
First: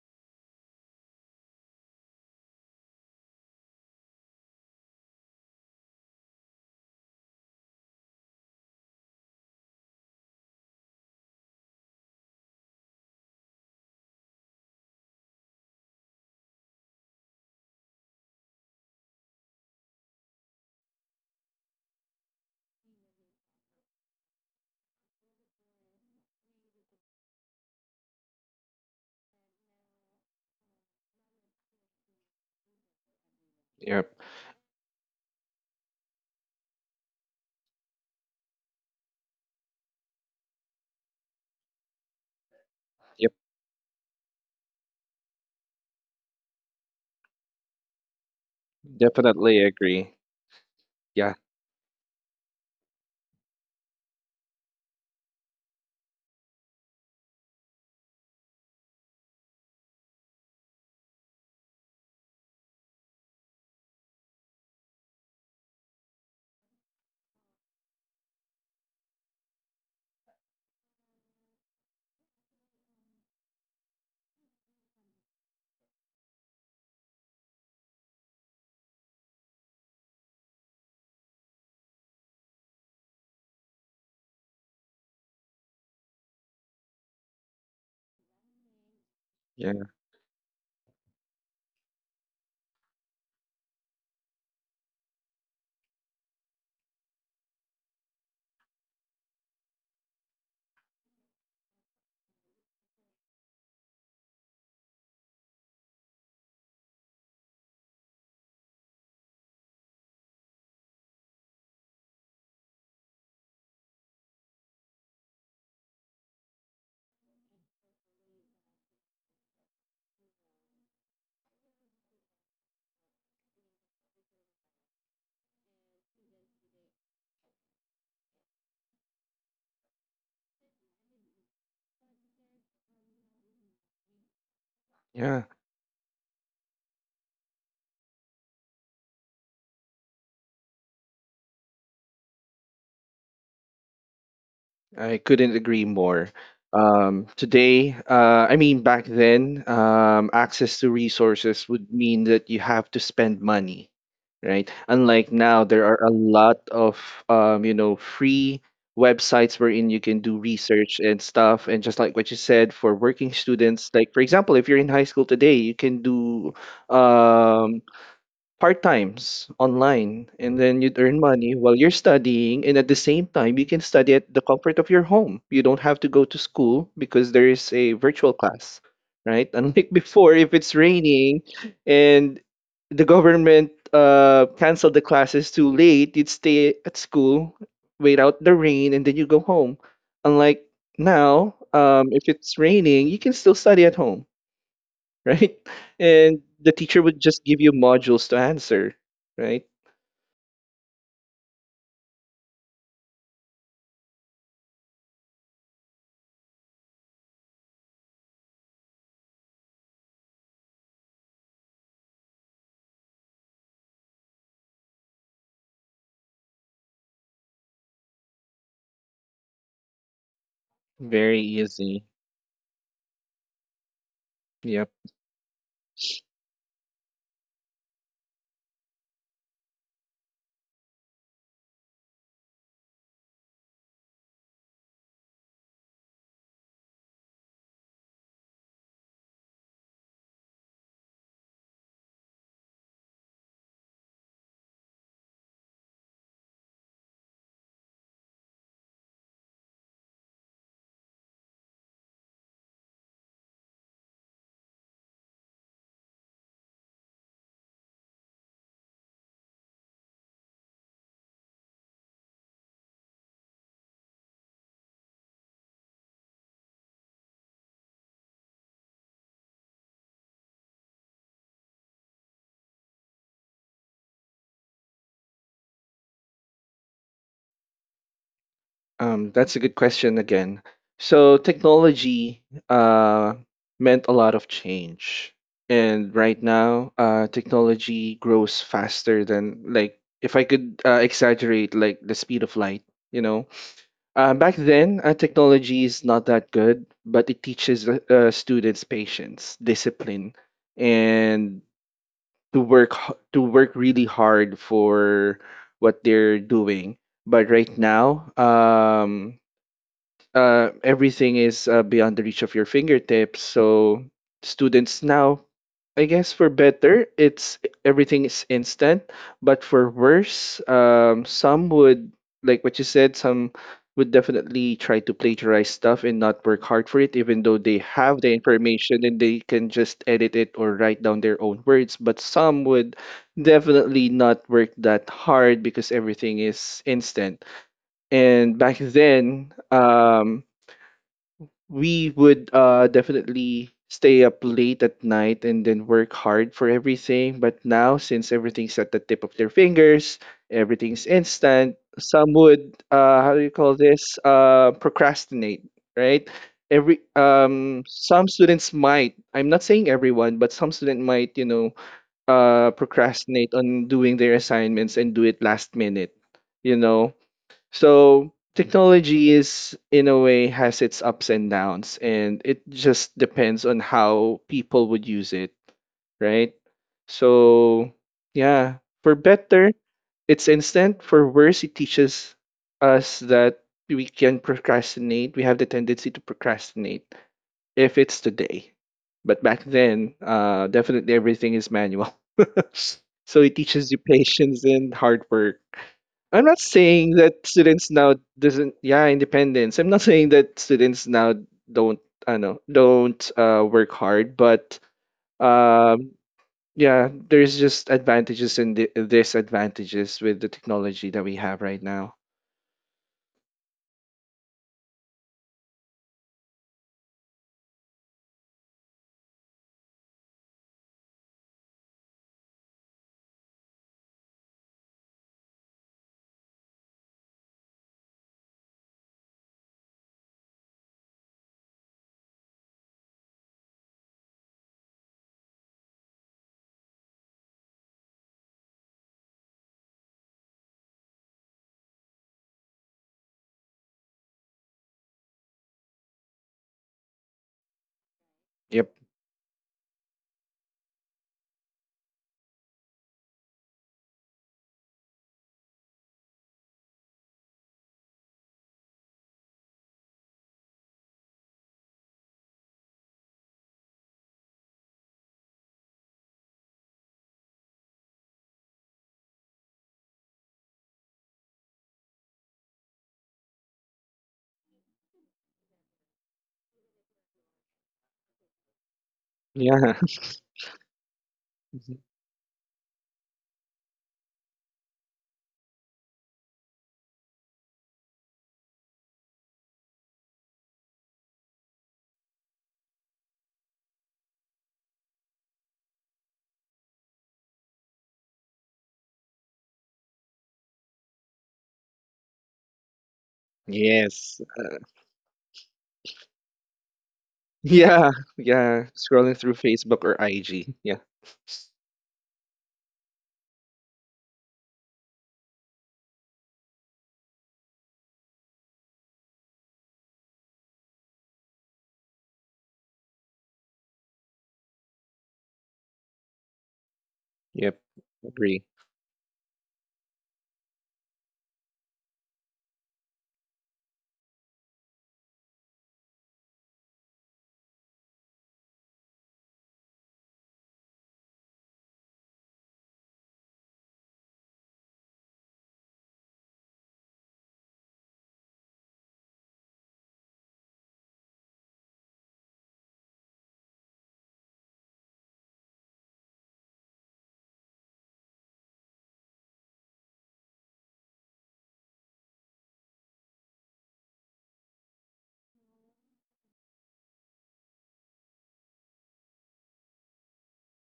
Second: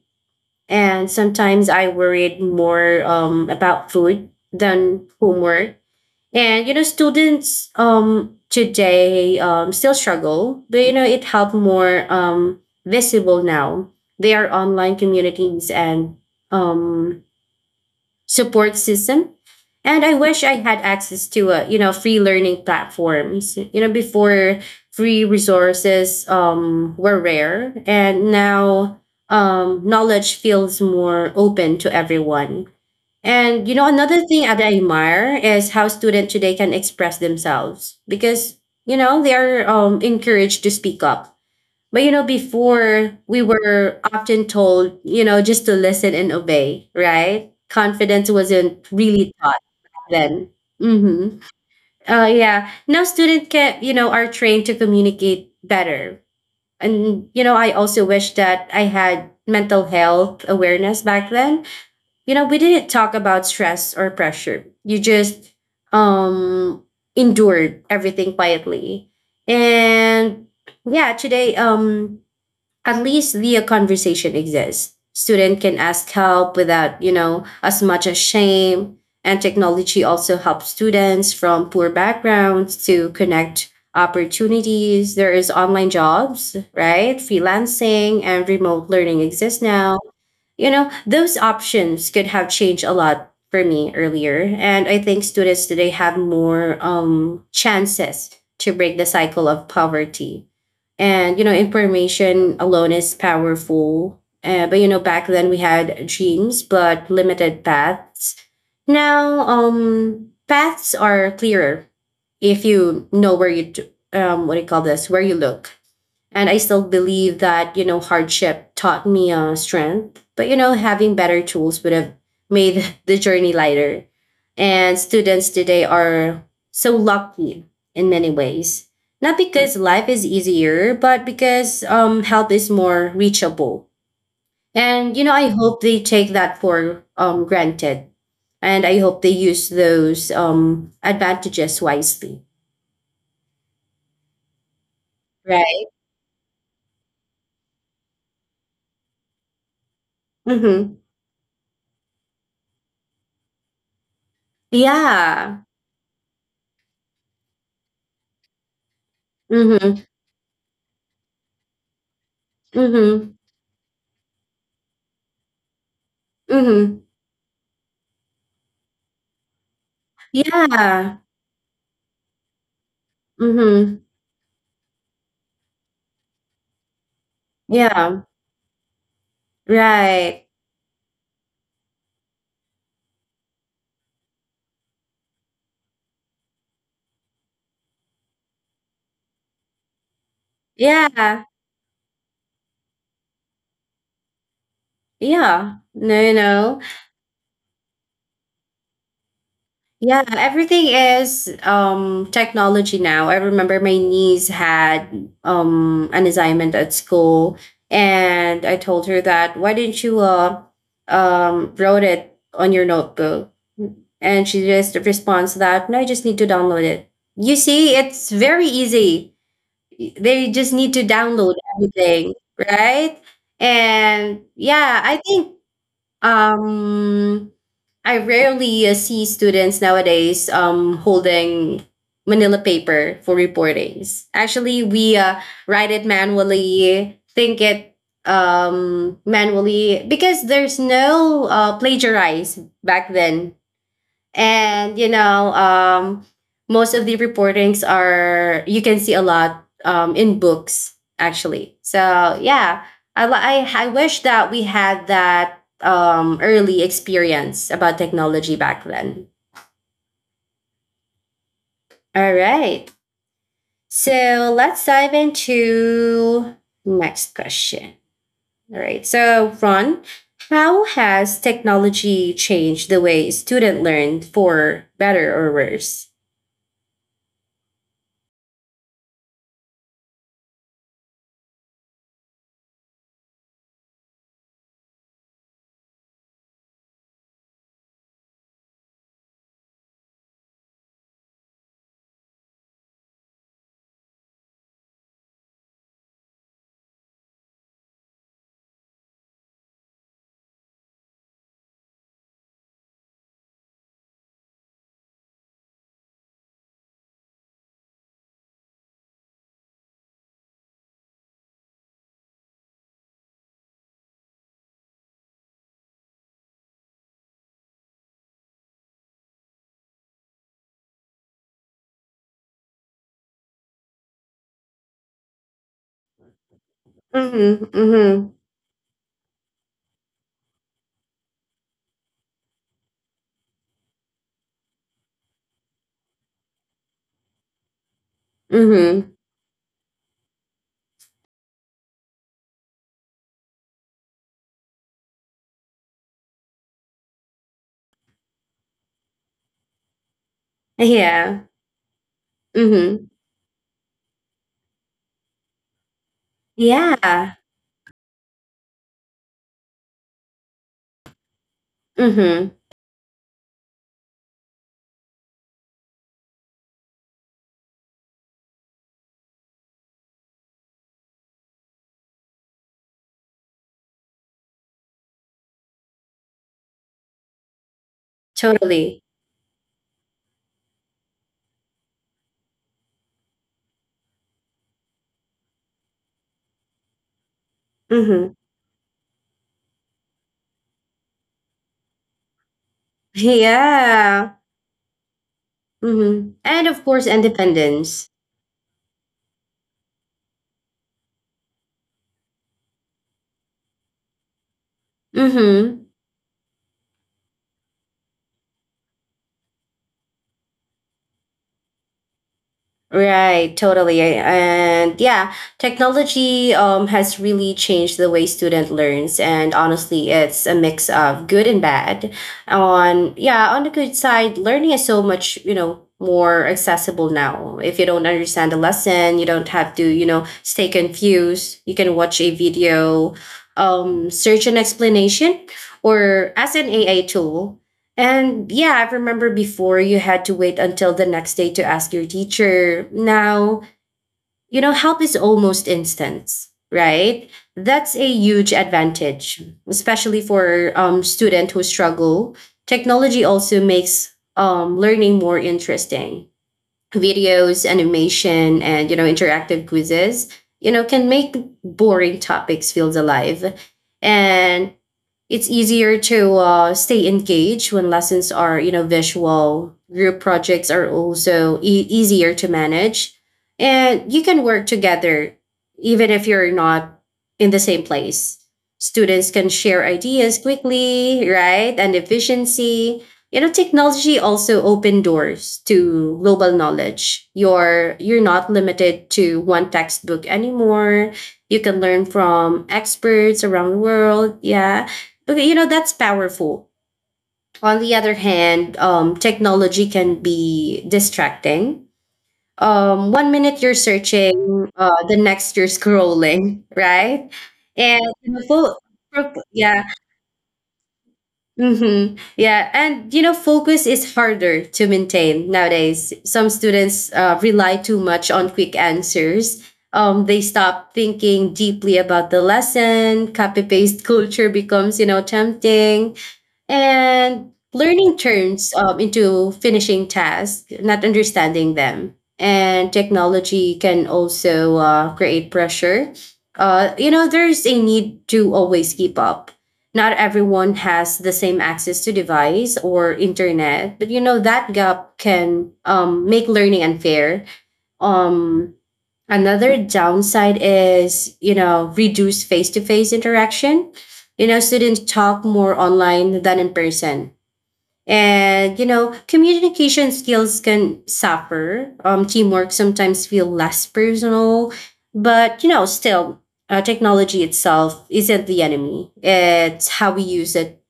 And sometimes I worried more about food than homework. And students today still struggle, but it helped more visible now. They are online communities and um, support system. And I wish I had access to free learning platforms before. Free resources were rare, and now, knowledge feels more open to everyone. And Yep. another thing that I admire is how students today can express themselves, because they are encouraged to speak up. But before Yep, we were often told, just to listen and obey, right? Confidence wasn't really definitely taught agree. then. Yeah. Mm-hmm. Yeah. Now students can, are trained to communicate better. And, I also wish that I had mental health awareness back then. You know, we didn't talk about stress or pressure. You just um endured everything quietly. And yeah, today, at least the conversation exists. Student can ask help without, as much as shame. And technology also helps students from poor backgrounds to connect opportunities. There is online jobs, right? Freelancing and remote learning exist Yeah. now. You know, those options could have changed a lot for me earlier. And I think students today have more chances to break the cycle of poverty. And, information alone is powerful. But, back then we had dreams, but limited paths. Now, paths are clearer if you know where you, what do you call this, where you look. And I still believe that, hardship taught me strength. But, having better tools would have made the journey lighter. And students today are so lucky in many ways. Not because life is easier, but because help is more reachable. And, Yeah, I hope they take that for granted. And I hope they use those advantages wisely. I couldn't agree Right. more. Today, I mean, back then, access to Mm-hmm. resources would mean that you have to spend money, right? Unlike now, Yeah. there are a lot of, you know, free websites wherein you Mm-hmm. can do research and stuff. And just like what you said, for working Mm-hmm. students, like for example, if you're in high school today, you can do Mhm. um, part times online and then you'd earn Yeah. money while you're studying and at the same time you can Mhm. study at the comfort of your home. You don't have to go to school because there is a Yeah. virtual class, right? Unlike before, Right. if it's raining and the government canceled the classes too late, you'd stay at school, wait out the rain and then you go home. Unlike Yeah. now, um, if it's raining you can still study at home. Right? Yeah. No, no, And the no. teacher would just give you modules to answer, right? Yeah, everything is technology now. I remember my niece had an assignment at school, and I told her that, why didn't you wrote it on your notebook? And she just responds that, no, I just need to download it. You see, it's very easy. They just need to Very download easy. everything, right? And Yep. yeah, I think um I rarely see students nowadays holding manila paper for reportings. Actually, we write it manually, think it manually because there's no plagiarize back then, and most of the reportings are you can see a lot in books actually, so yeah. I li- i, I wish that we had that early experience about technology back then. All right, so let's dive into next question. All right, so Ron, how has technology changed the way student learned, for better or worse? That's a good question again. So technology uh, meant a lot of change. And right now, technology grows faster than, like, if I could exaggerate, like, the speed of light, you know? Back then, technology is not that good, but it teaches students patience, discipline, and to work really hard for what they're doing. But right now, everything is beyond the reach of your fingertips. So students now, I guess for better, it's everything is instant, but for worse, some would, like what you said. Some would definitely try to plagiarize stuff and not work hard for it, even though Mm-hmm, they have mm-hmm. the information and they can just edit it or write down their own words. But some would definitely not work that hard because everything is instant. And back Mhm. then, we would definitely stay up late at night and then work hard for everything. But now, since everything's at the tip of their fingers, everything's Yeah. instant, some would Mhm. How do you call this? Uh, procrastinate, right? Every Yeah. Some students might, I'm not saying everyone, but some student might, you know, Mhm. Procrastinate on doing their assignments and do it last minute, you know. So technology is in a way has its ups and downs and it just depends on how people would use it, right? So yeah, Totally. for better, it's instant. For worse, it teaches us that we can procrastinate. We have the tendency to procrastinate if it's Mhm. today. But back then, definitely everything is manual. So it teaches you Yeah. patience and hard work. Mhm. I'm not And of course saying that students independence. now doesn't Yeah, independence. I'm not saying that students now don't I know don't work hard, but Mhm. um, yeah, there's just advantages and disadvantages with the technology that we have right now. Right, totally. And yeah, technology has really changed the way student learns. And honestly, it's a mix of good and bad. On yeah, on the good side, learning is so much, you know, more accessible now. If you don't understand a lesson, you don't have to, you know, stay confused. You can watch a video, search an explanation, or as an AI tool. And yeah, I remember before you had to wait until the next day to ask your teacher. Now, you know, help is almost instant, right? That's a huge Yep. advantage, especially for students who struggle. Technology also makes learning more interesting. Videos, animation, and you know, interactive quizzes, you know, can make boring topics feel alive. And it's easier to stay engaged when lessons are, you know, visual. Group projects are also easier to manage, and you can work together even if you're not in the same place. Students can share Yeah. ideas quickly, right, and efficiency. You know, technology also open doors to global knowledge. You're not limited to one textbook anymore. You can learn from experts around the world, yeah. Okay, you know, that's powerful. On the other hand, technology can be distracting. One minute you're Yes. searching, the next you're scrolling, right? And Yeah. you know, Yeah, scrolling through yeah, Facebook or IG. Yeah. Yeah, and you know, focus is harder to maintain nowadays. Some students rely too much on quick answers. They stop thinking deeply about the lesson. Copy paste culture becomes, you know, tempting. And Yep, learning agree. turns into finishing tasks, not understanding them. And technology can also create pressure. You know, there's a need to always keep up. Not everyone has the same access to device or internet, but you know that gap can make learning unfair. Um, Another downside is, you know, reduced face to face interaction. You know, students talk more online than in person. And, you know, communication skills can suffer. Teamwork sometimes feel less personal. But, you know, still, technology itself isn't the enemy. It's how we use it,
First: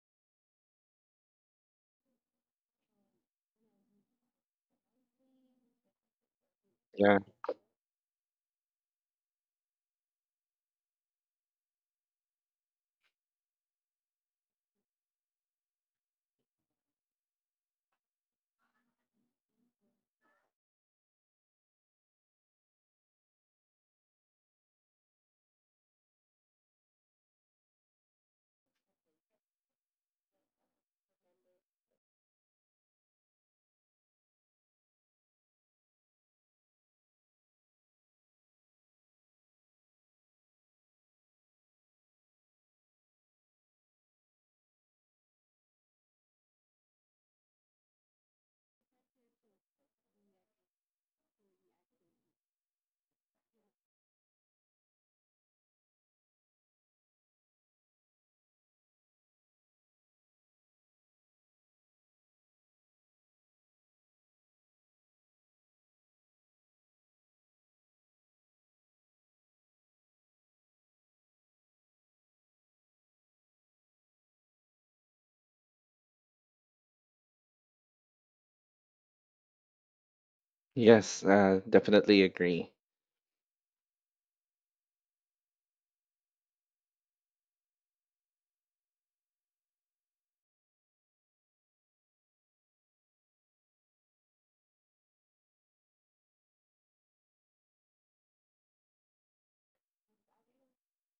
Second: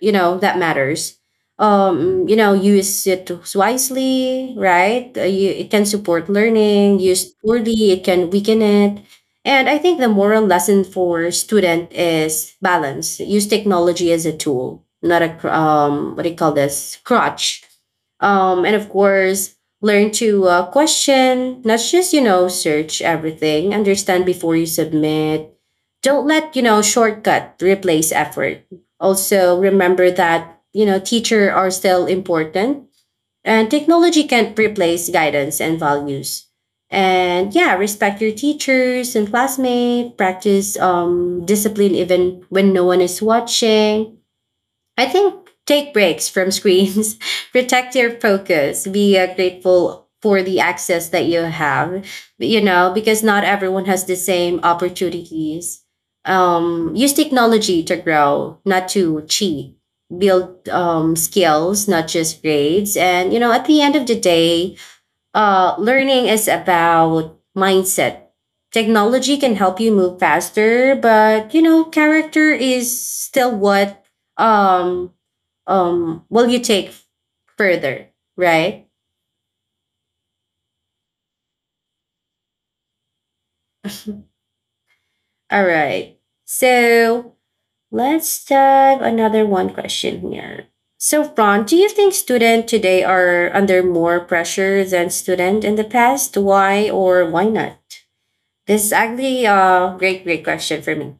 you know, that matters. You know, use it wisely, right? You, it can support learning. Yeah. Used poorly, it can weaken it. And I think the moral lesson for student is balance. Use technology as a tool, not a cr- what do you call this crutch. And of course, learn to question, not just, you know, search everything. Understand before you submit. Don't let, you know, shortcut replace effort. Also, remember that, you know, teachers are still important, and technology can't replace guidance and values. And yeah, respect your teachers and classmates, practice discipline even when no one is watching. I think take breaks from screens, protect your focus, be grateful for the access that you have, you know, because not everyone has the same opportunities. Use technology to grow, not to cheat. Build skills, not just grades. And, you know, at the end of the day, learning is about mindset. Technology can help you move faster, but, you know, character is still what um will you take further, right? Yes, uh, definitely agree. All right. So let's dive another one question here. So, Ron, do you think students today are under more pressure than students in the past? Why or why not? This is actually a great, great question for me.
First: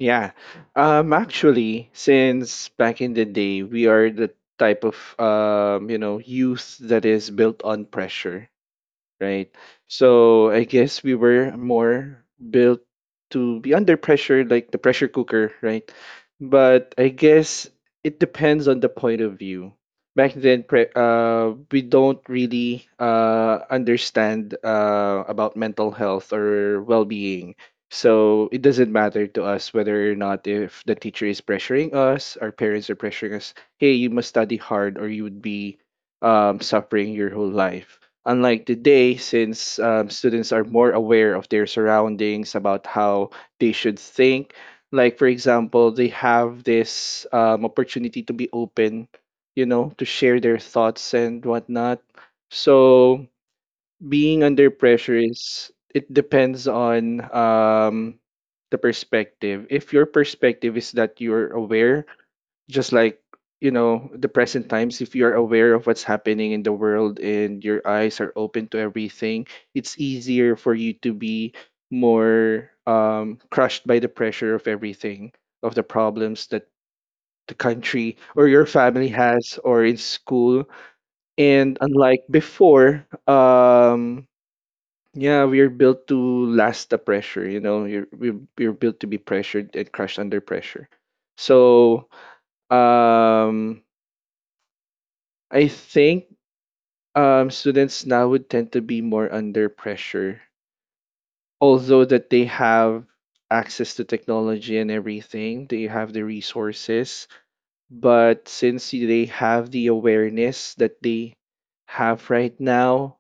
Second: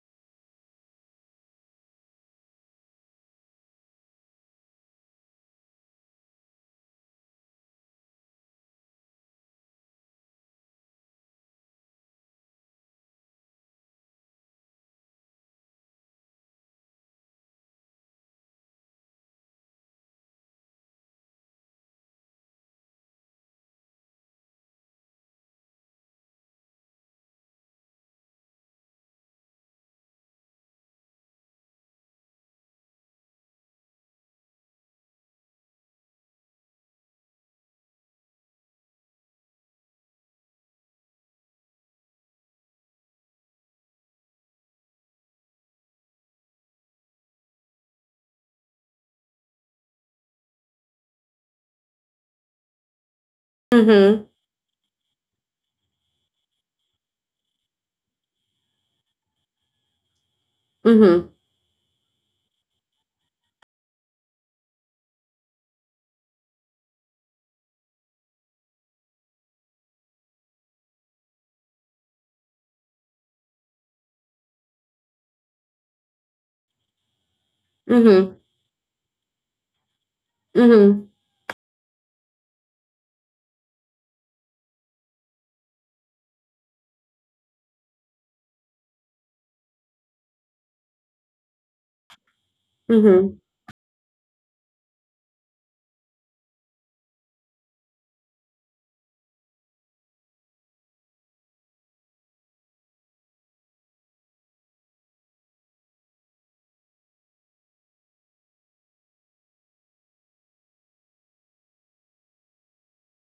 Yeah. Um, actually, since back in the day, we are the type of you know, youth that is built on pressure, right? So I guess we were more built to be under pressure, like the pressure cooker, right? But I guess it depends on the point of view. Back then, we don't really understand about mental health or well-being. So it doesn't matter to us whether or not if the teacher is pressuring us, our parents are pressuring us, hey, you must study hard or you would be suffering your whole life. Unlike today, since students are more aware of their surroundings, about how they should think, like for example, they have this opportunity to be open, to share their thoughts and whatnot. So Mm-hmm. being under pressure is it depends on the perspective. If your perspective is that Mm-hmm. you're aware, just like you know the present times, if you're aware of what's happening in the world and your eyes are open to everything, it's easier for you to be more crushed by the pressure of everything, of the problems that the country Mm-hmm. or your family has or in school. Mm-hmm. And unlike before, yeah, we're built to last the pressure, you know, we're built to be pressured and crushed under pressure. So Mm-hmm. um I think students now would tend to be more under pressure, although that they have access to technology and everything, they have the resources. But since they have the awareness that they have right now,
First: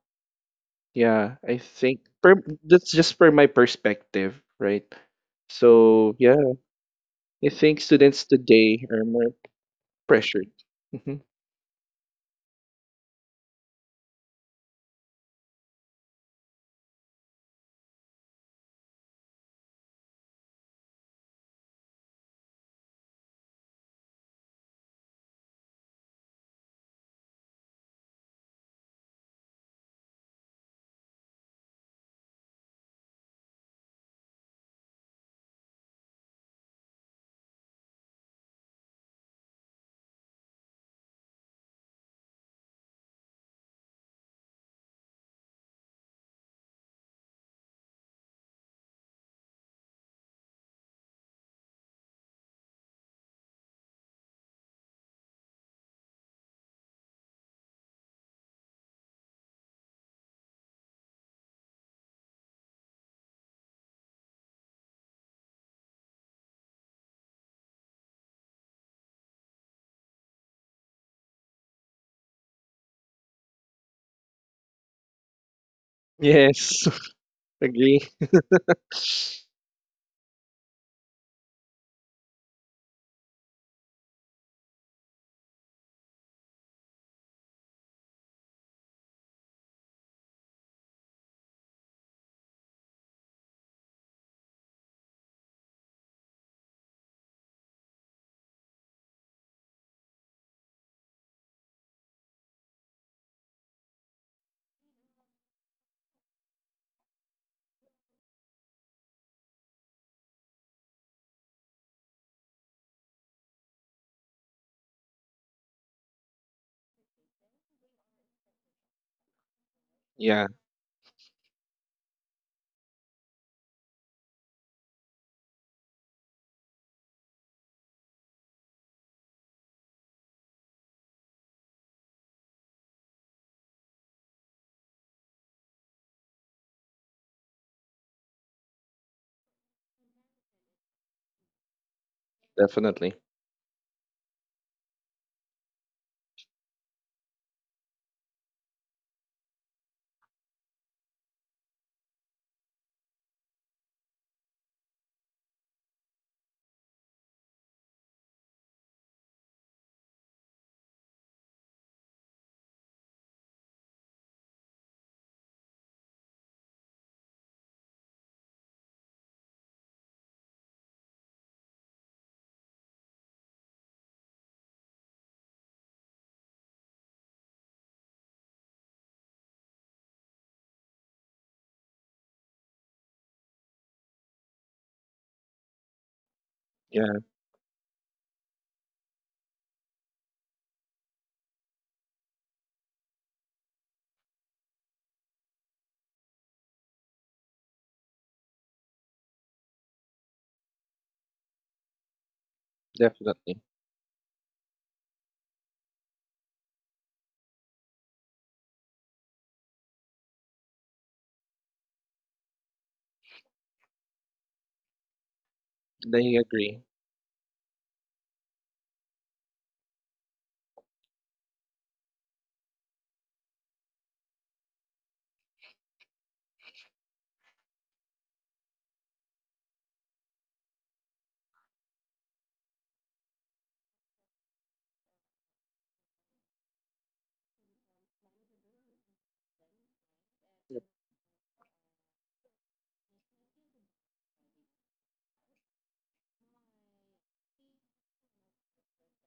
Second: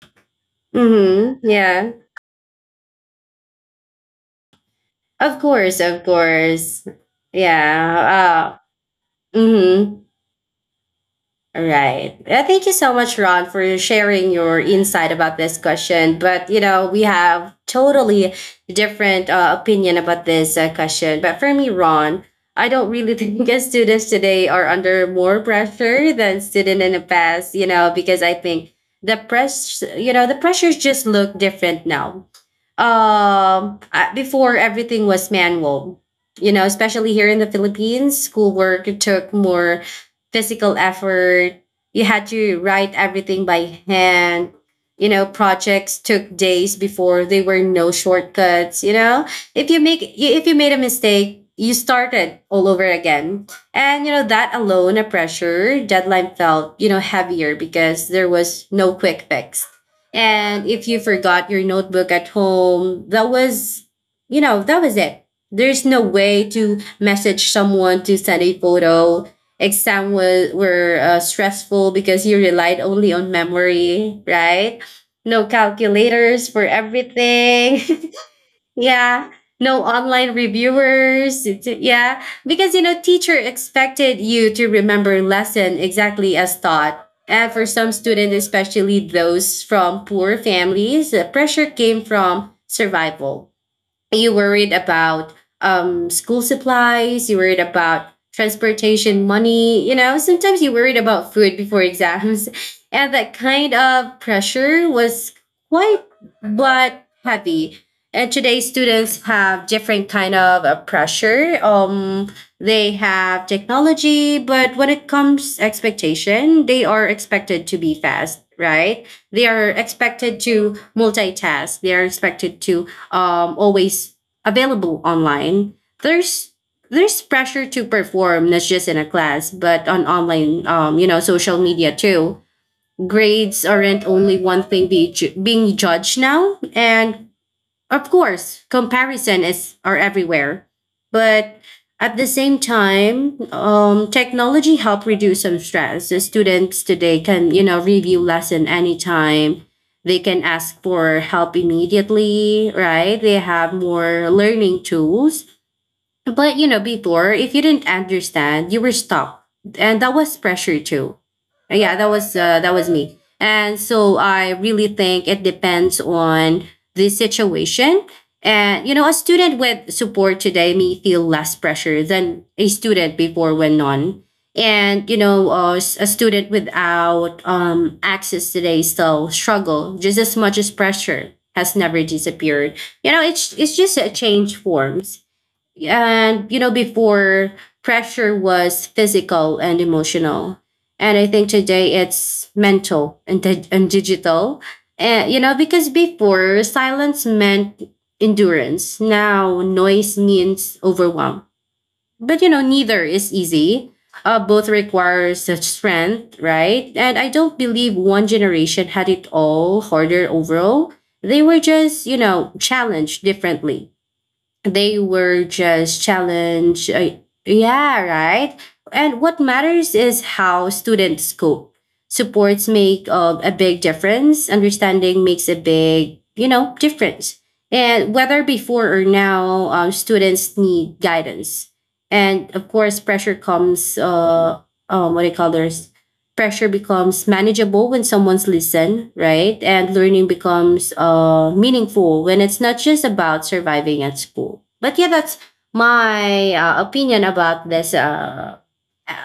yeah, Mm-hmm. I Yeah. think that's just per my perspective, right? Of course, of So yeah, course. I think students Yeah. today are more Mm-hmm. pressured. Mhm. All right. Thank you so much, Ron, for sharing your insight about this question. But, you know, we have totally different opinion about this question. But for me, Ron, I don't really think that students today are under more pressure than students in the past, you know, because I think you know, the pressures just look different now. Before everything was manual, you know, especially here in the Philippines, schoolwork took more physical effort. You had to write everything by hand. You know, projects took days before. There were no shortcuts, you know? If you made a mistake, you started all over again. And you know, that alone, a pressure deadline felt, you know, heavier because there was no quick fix. And if you forgot your notebook at home, that was, you know, that was it. There's no way to message someone to send a photo. Exam was were stressful because you relied only on memory, right? No calculators for Yes, everything. agree. Yeah. No online reviewers. It's- Yeah. Because, you know, teacher expected you to remember lesson exactly as taught. And for some students, especially those from poor families, the pressure came from survival. You worried about school supplies, you worried about transportation money, you know, sometimes you worried about food before exams. And that kind of pressure was quite but heavy. And today students have different kind of pressure. They have technology, but when it comes expectation, they are expected to be fast, right? They are expected Yeah, to multitask. They are expected to always available online. There's there's pressure to perform, not just in a class, but on online, you know, social media too. Grades aren't only one thing being judged now, and of course, comparison is are everywhere, but at the same definitely. time, technology help reduce some stress. The students today can, you know, review lesson anytime. They can ask for help immediately, right? They have more learning tools. But you know, before, if you didn't understand, you were stopped, and that was pressure too. Yeah, that was me, and so I really think it depends on the situation. And you know, a student with support today may feel less pressure than a student before when none. And you know, a student without access today still struggle just as much. As pressure has never disappeared, you know, it's just a change forms. And you know, Yeah. before, pressure was physical and emotional, and I think today it's mental and, and digital. And you know, because before silence meant endurance, now noise means overwhelm, but you know, neither is Definitely. easy. Both requires such strength, right? And I don't believe one generation had it all harder overall. They were just, you know, challenged differently. They were just They agree. challenged. Uh, yeah, right. And what matters is how students cope. Supports make a big difference. Understanding makes a big, you know, difference. And whether before or now, students need guidance. And of course, pressure comes. What do you call this? Pressure becomes manageable when someone's listened, right? And learning Yep. becomes meaningful when it's not just about surviving at school. But yeah, that's my opinion about this uh,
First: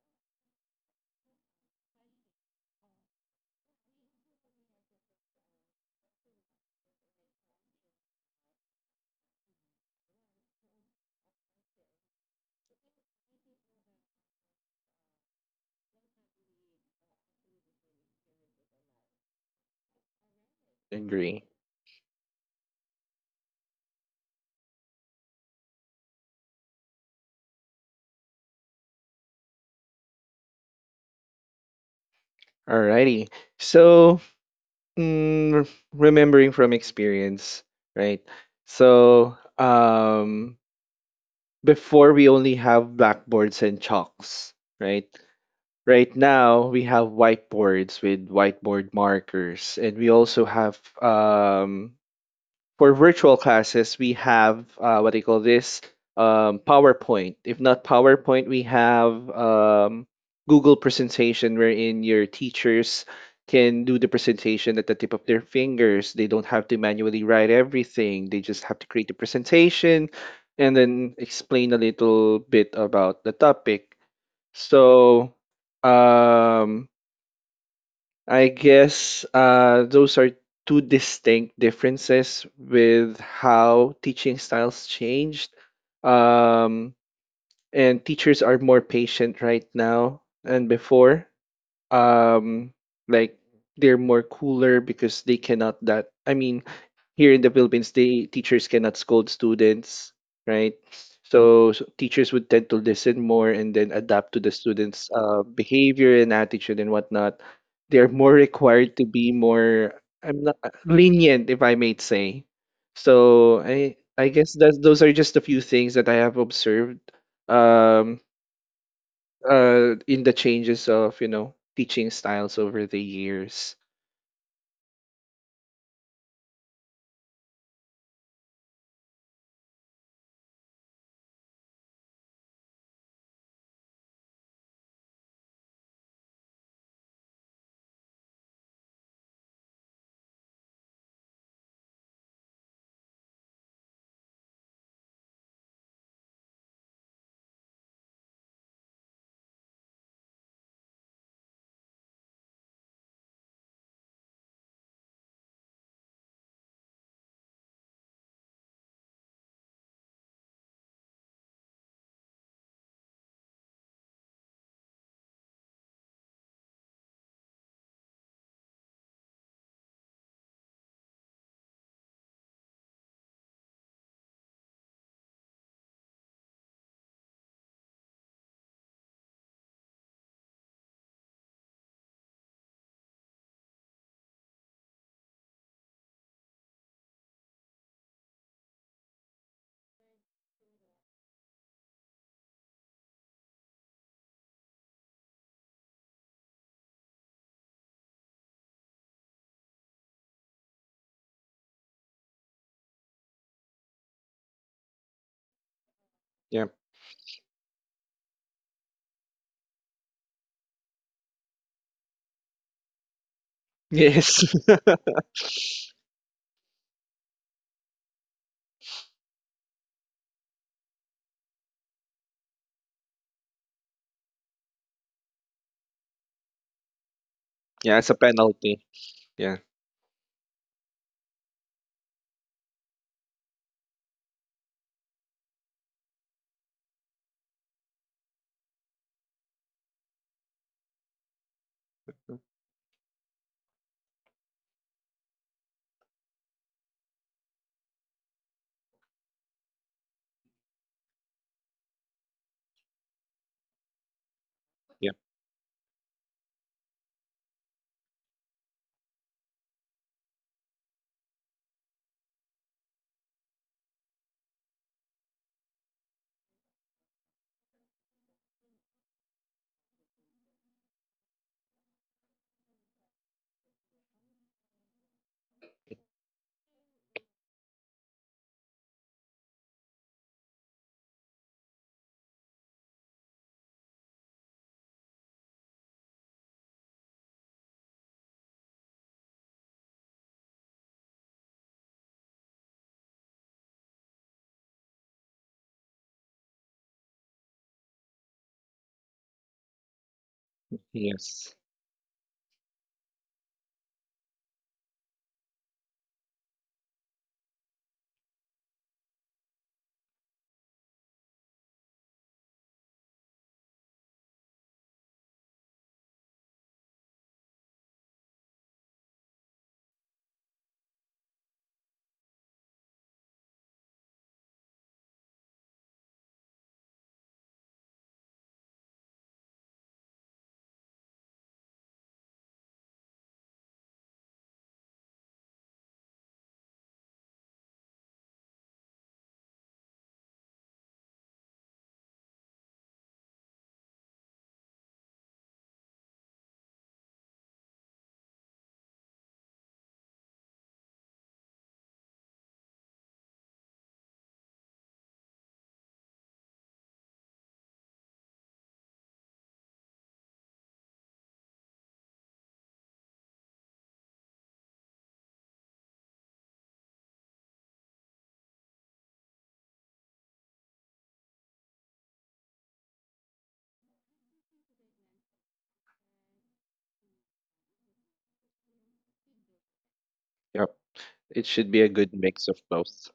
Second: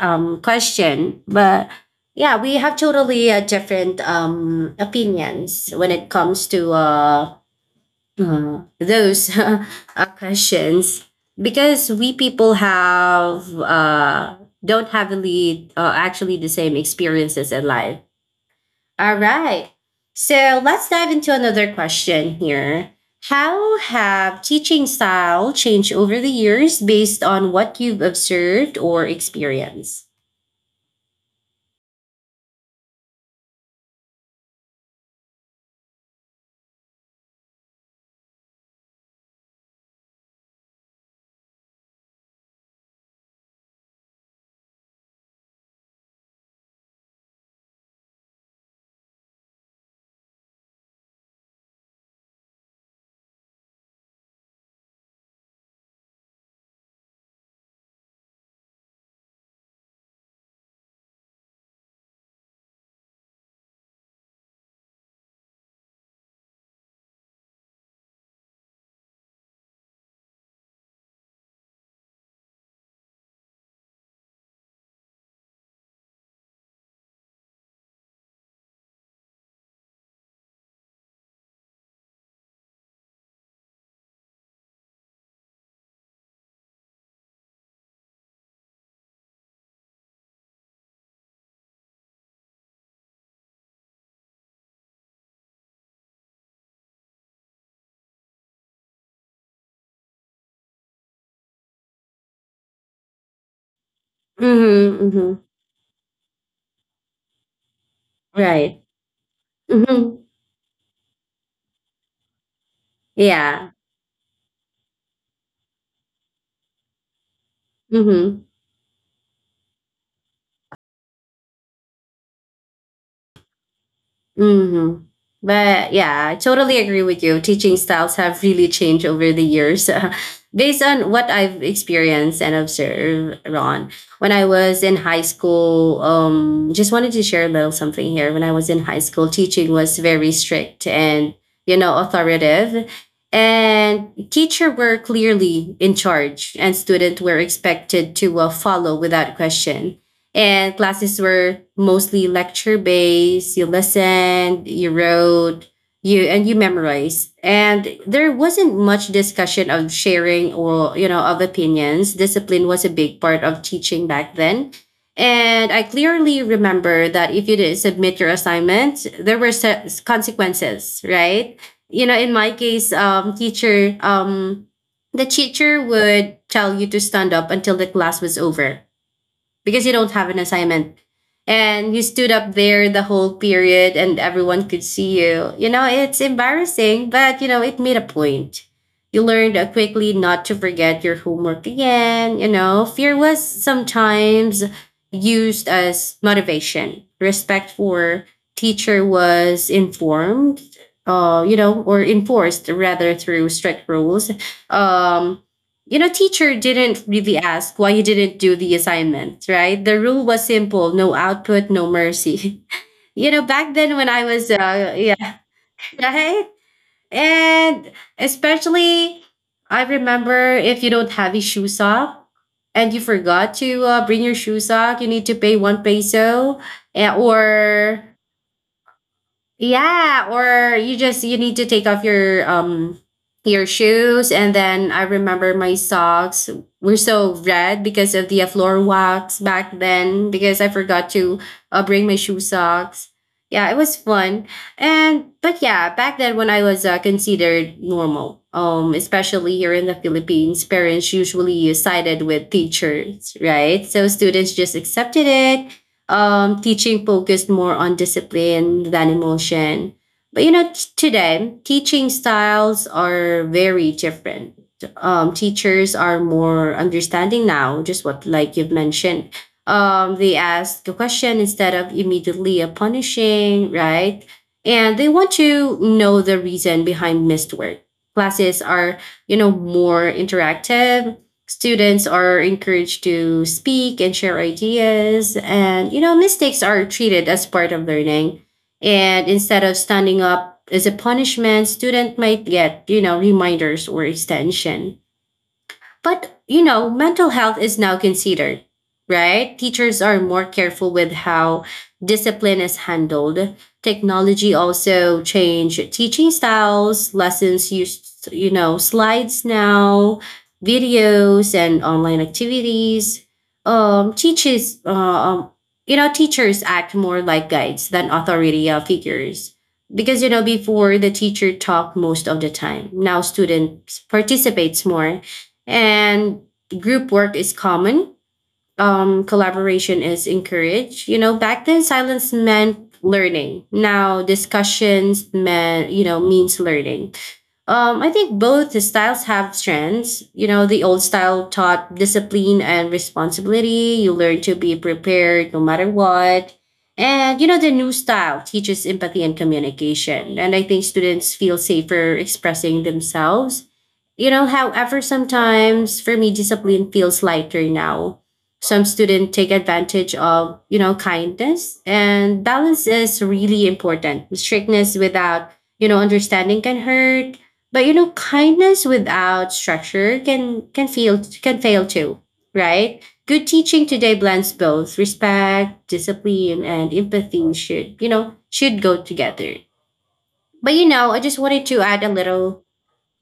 um, question. But yeah, we have totally different opinions when it comes to those are questions, because we people have don't have really actually the same experiences in life. All right, so let's dive into Agree. another question here. How have teaching style changed over the years based on what you've observed or experienced? Alrighty. So, remembering from experience, right? So, before we only have blackboards and chalks, right? Right now we have whiteboards with whiteboard markers, and we also have for virtual classes, we have what do call this? PowerPoint. If not PowerPoint, we have Google presentation wherein your teachers can do the presentation at the tip of their fingers. They don't have to manually write everything. They just have to create the presentation and then explain a little bit about the topic. So um, I guess those are two distinct differences with how teaching styles changed. Um, and teachers are more patient right now than before. Um, like they're more cooler because they cannot that. I mean, here in the Philippines, the teachers cannot scold students, right? So teachers would tend to listen more and then adapt to the Mm-hmm, students' mm-hmm. behavior and attitude and whatnot. They're more Right. required to be more, Mm-hmm. I'm not lenient, if I may say. So Yeah. I guess that those are just a few things that I have observed um Mm-hmm. In the changes of, you know, teaching styles over the years. Hmm. But yeah, I totally agree with you. Teaching styles have really changed over the years. Based on what I've experienced and observed, Ron, when I was in high school, just wanted to share a little something here. When I was in high school, teaching was very strict and, you know, authoritative. And teacher were clearly in charge, and students were expected to follow without question, and classes were mostly lecture based. You listened, you wrote, you and you memorized. And there wasn't much discussion of sharing or, you know, of opinions. Discipline was a big part of teaching back then. And I clearly remember that if you didn't submit your assignment, there were consequences, right? You know, in my case, the teacher would tell you to stand up until the class was over because you don't have an assignment. And you stood up there the whole period, and everyone could see you. You know, it's embarrassing, but you know, it made a point. You learned quickly not to forget your homework again. You know, fear was sometimes used as motivation. Respect for teacher was informed, or enforced rather through strict rules. Um, teacher Yeah. didn't really ask why you didn't do the assignment, right? The rule was simple: no output, no mercy. Back then when I Yes. was, yeah, right, and especially I remember if you don't have a shoe sock and you forgot to bring your shoe sock, you need to pay 1 peso, yeah, or it's a penalty. Yeah. yeah, or you need to take off your shoes. And then I remember my socks were so red because of the floor wax back then because I forgot to bring my shoe socks. Yeah, it was fun. And but yeah, back then when I was considered normal, especially here in the Philippines, parents usually sided with teachers, right? So students just Yeah. accepted it. Teaching focused more on discipline than emotion. But today, teaching styles are very different. Teachers are more understanding now, just what, like you've mentioned. They ask a question instead of immediately a punishing, right? And they want to know the reason behind missed work. Classes are more interactive. Students are encouraged to speak and share ideas, and mistakes are treated as part of learning. And instead of standing up as a punishment, student might get reminders or extension, but, mental health is now considered, right? Teachers are more careful with Yes. how discipline is handled. Technology also changed teaching styles. Lessons use, slides now, videos, and online activities. Um, teaches, uh, um, Teachers act more like guides than authority figures, because before the teacher talked most of the time. Now students participates more, and group work is common. Collaboration is encouraged. Back then silence meant learning. Now discussions meant you know means learning. I think both styles have strengths. The old style taught discipline and responsibility. You learn to be prepared no matter what. And, the new style teaches empathy and communication. And I think students feel safer expressing themselves. However, sometimes for me, discipline feels lighter now. Some students take advantage of, kindness, and balance is really important. Strictness without understanding can hurt. But kindness without structure can fail too, right? Good teaching today blends both respect, discipline, and empathy should, should go together. But Yep. I just It wanted should to be a add a good mix little. of both.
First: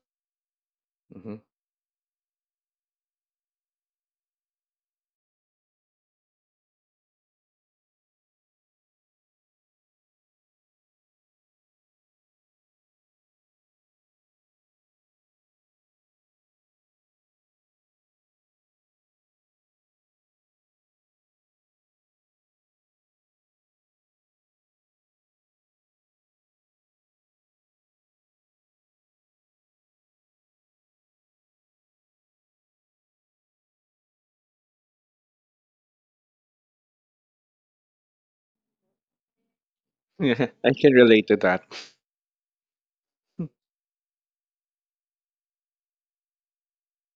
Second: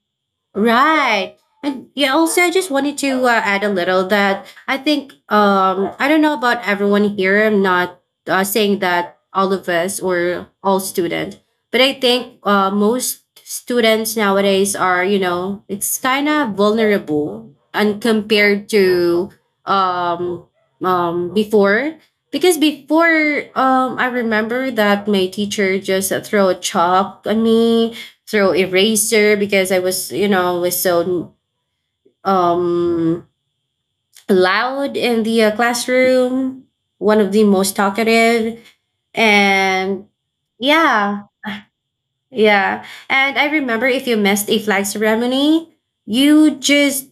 Right. Hmm. And yeah, also I just wanted to add a little that I think I don't know about everyone here. I'm not saying that all of us or all students, but I think most students nowadays are it's kind of vulnerable, and compared to um before, because before I remember that my teacher just throw a chalk at me, throw eraser because I was, was so um loud in the classroom, one of the most talkative, and Yeah, I can yeah, relate to that. yeah. And I remember if you missed a flag ceremony, you just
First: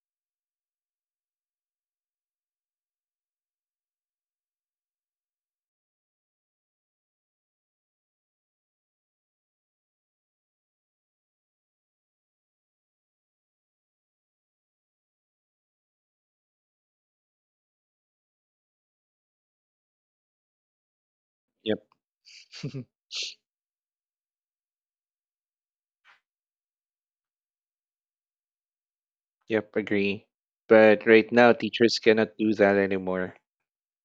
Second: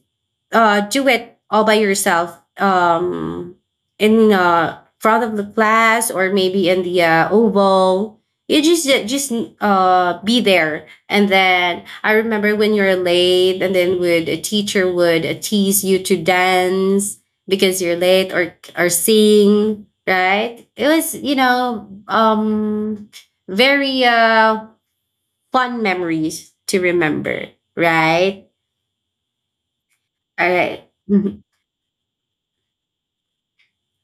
do it all by yourself, in front of the class, or maybe in the oval. You just be there. And then I remember when you're late, and then would a teacher would tease you to dance because you're late, or sing, right? It was Yep. Very fun memories to remember, right? Yep, agree. All right. But right now, teachers cannot do that anymore.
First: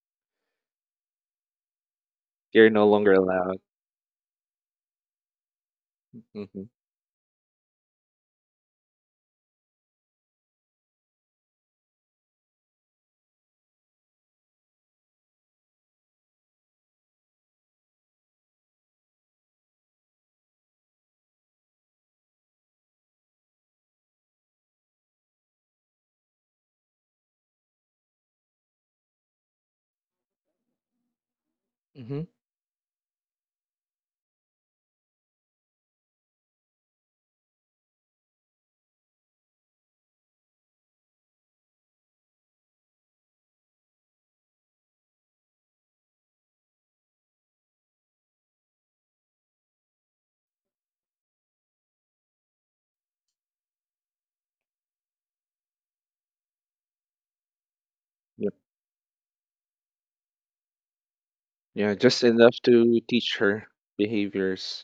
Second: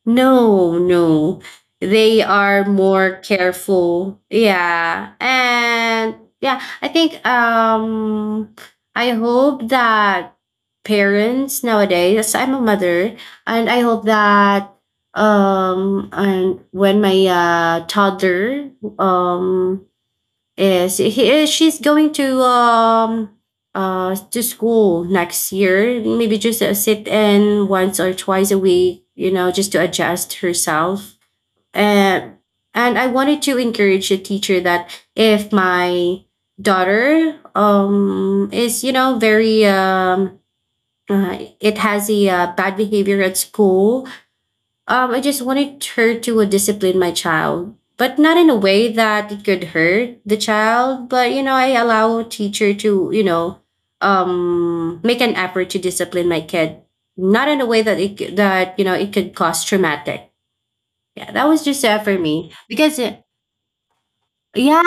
No, no. They are They're no longer more allowed. careful. Yeah. And yeah, Hmm. I think I hope that parents nowadays, as I'm a mother, and I hope that and when my toddler um yes, she's going to school next year. Maybe just sit in once or twice a week, you know, just to adjust herself. Hmm. And and I wanted to encourage the teacher that if my daughter is very it has a bad behavior at school. I just wanted her to would discipline my child, but not in a way that it could hurt the child. But you know, I allow a teacher to make an effort to discipline my kid, not in a way that it c- Yep. that you know it could cause traumatic. Yeah, that was just Yeah, for just me, enough because to teach her behaviors,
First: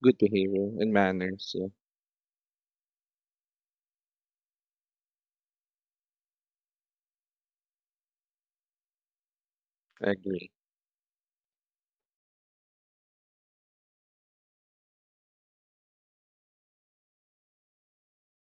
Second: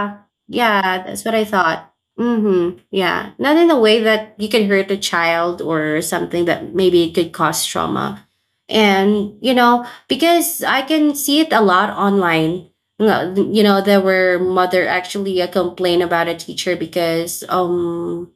good behavior and Yeah, that's what I manners. Yeah, thought. Mm-hmm. Yeah. Not in a way that you can hurt a child or something that maybe it could cause trauma. And, you know, I agree. because I can see it a lot online. No. You know, there were mother actually a complaint about a teacher because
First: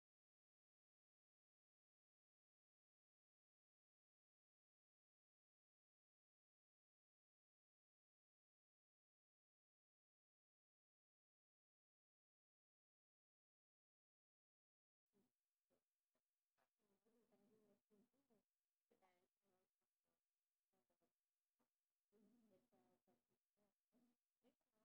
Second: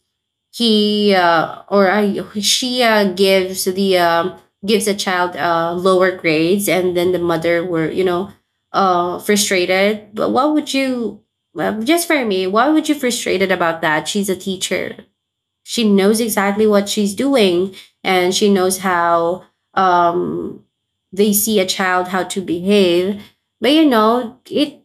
she gives the child lower grades, and then the mother were frustrated. But what would you, well, just for me? Why would you frustrated about that? She's a teacher. She knows exactly what she's doing, and she knows how um, they see a child how to behave. But you know, it,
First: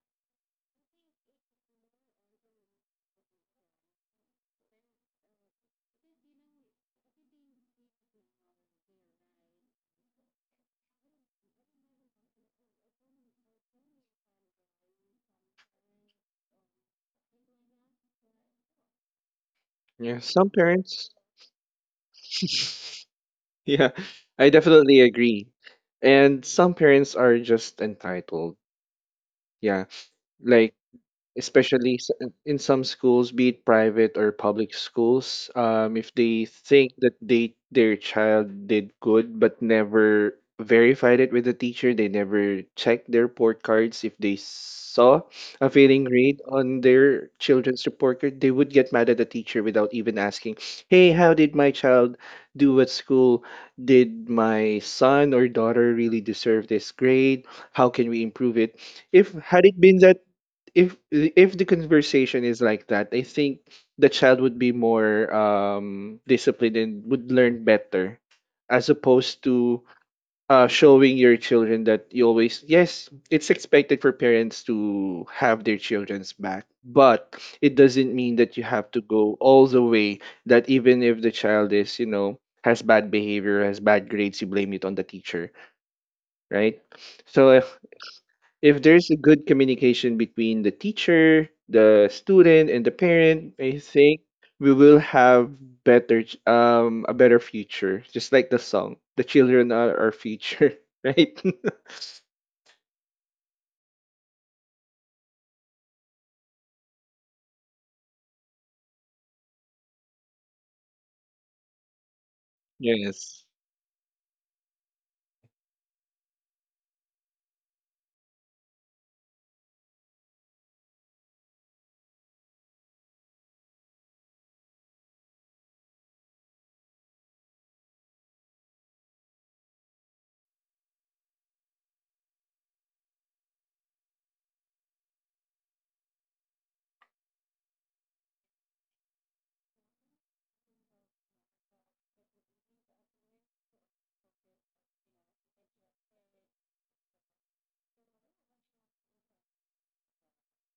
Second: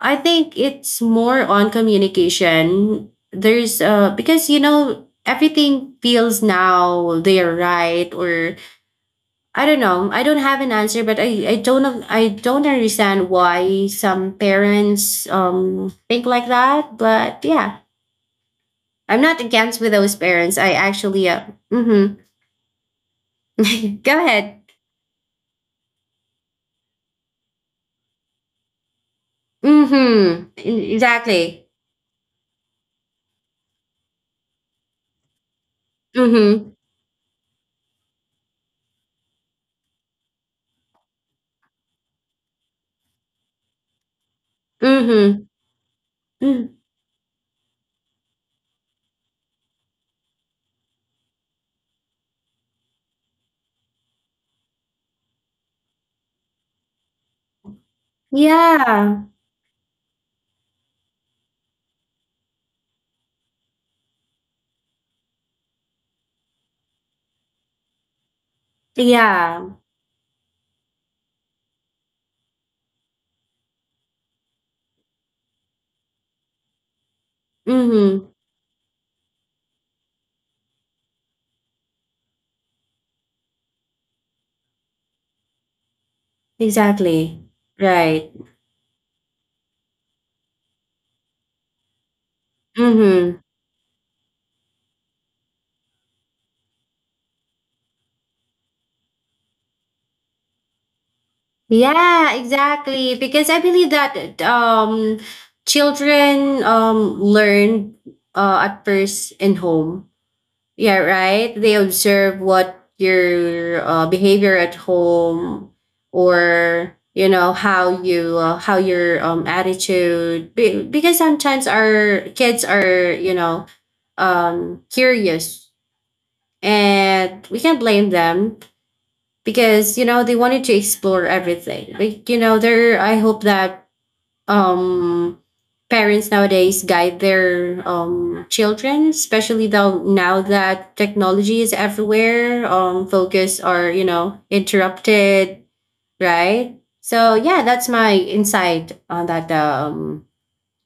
I think it's more on communication. There's because everything feels now they're right. Or I don't know. I don't have an answer, but I don't understand why some parents think like that. But yeah, I'm not against with those Yeah, some parents. I parents. actually mm-hmm. Yeah, Go I ahead. definitely agree. And some parents are just entitled. Yeah, Mm-hmm. like E- Exactly. especially in some schools, be it private or public schools, if they Mm-hmm. think that they their child did good but never verified it with the teacher, they never checked their report cards. If they saw Mm-hmm. a failing grade Mm. on their children's report card, they would get mad at the teacher without even asking, "Hey, how did my child do at school? Did my son or daughter really deserve this grade? How can we improve it?" Yeah. If had it been that if the conversation is like that, I think the child would be more disciplined and would learn better as opposed Yeah. to showing your children that you always yes, it's expected for parents to have their children's back, but it doesn't Mm-hmm. mean that you have to go all the way, that even if the child is, you know, has bad behavior, has bad grades, you blame it on the teacher, right? Exactly. So Right. if there's a good communication between the teacher, the student, and the Mm-hmm. parent, I think we will have a better future. Just like the song, the children are our future, right? Yeah, exactly. Because I believe that children learn at first in home. Yeah, right. They observe what Yes. your behavior at home, or you know how you how your attitude. Because sometimes our kids are curious, and we can not blame them because they wanted to explore everything, like you know there. I hope that um parents nowadays guide their children, especially though now that technology is everywhere. Focus are interrupted, right? So yeah, that's my insight on that, um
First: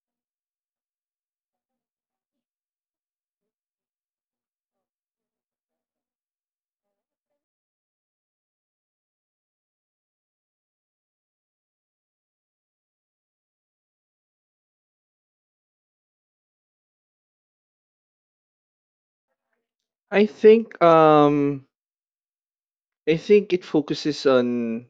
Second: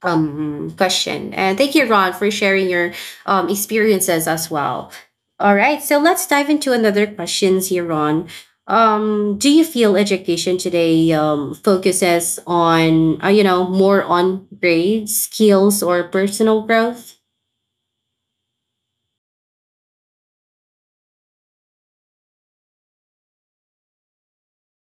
um, question. And thank you, Ron, for sharing your experiences as well. All right, so let's dive into another questions here, Ron. Do you feel education today focuses on, more on grades, skills, or personal growth? I think um I think it focuses on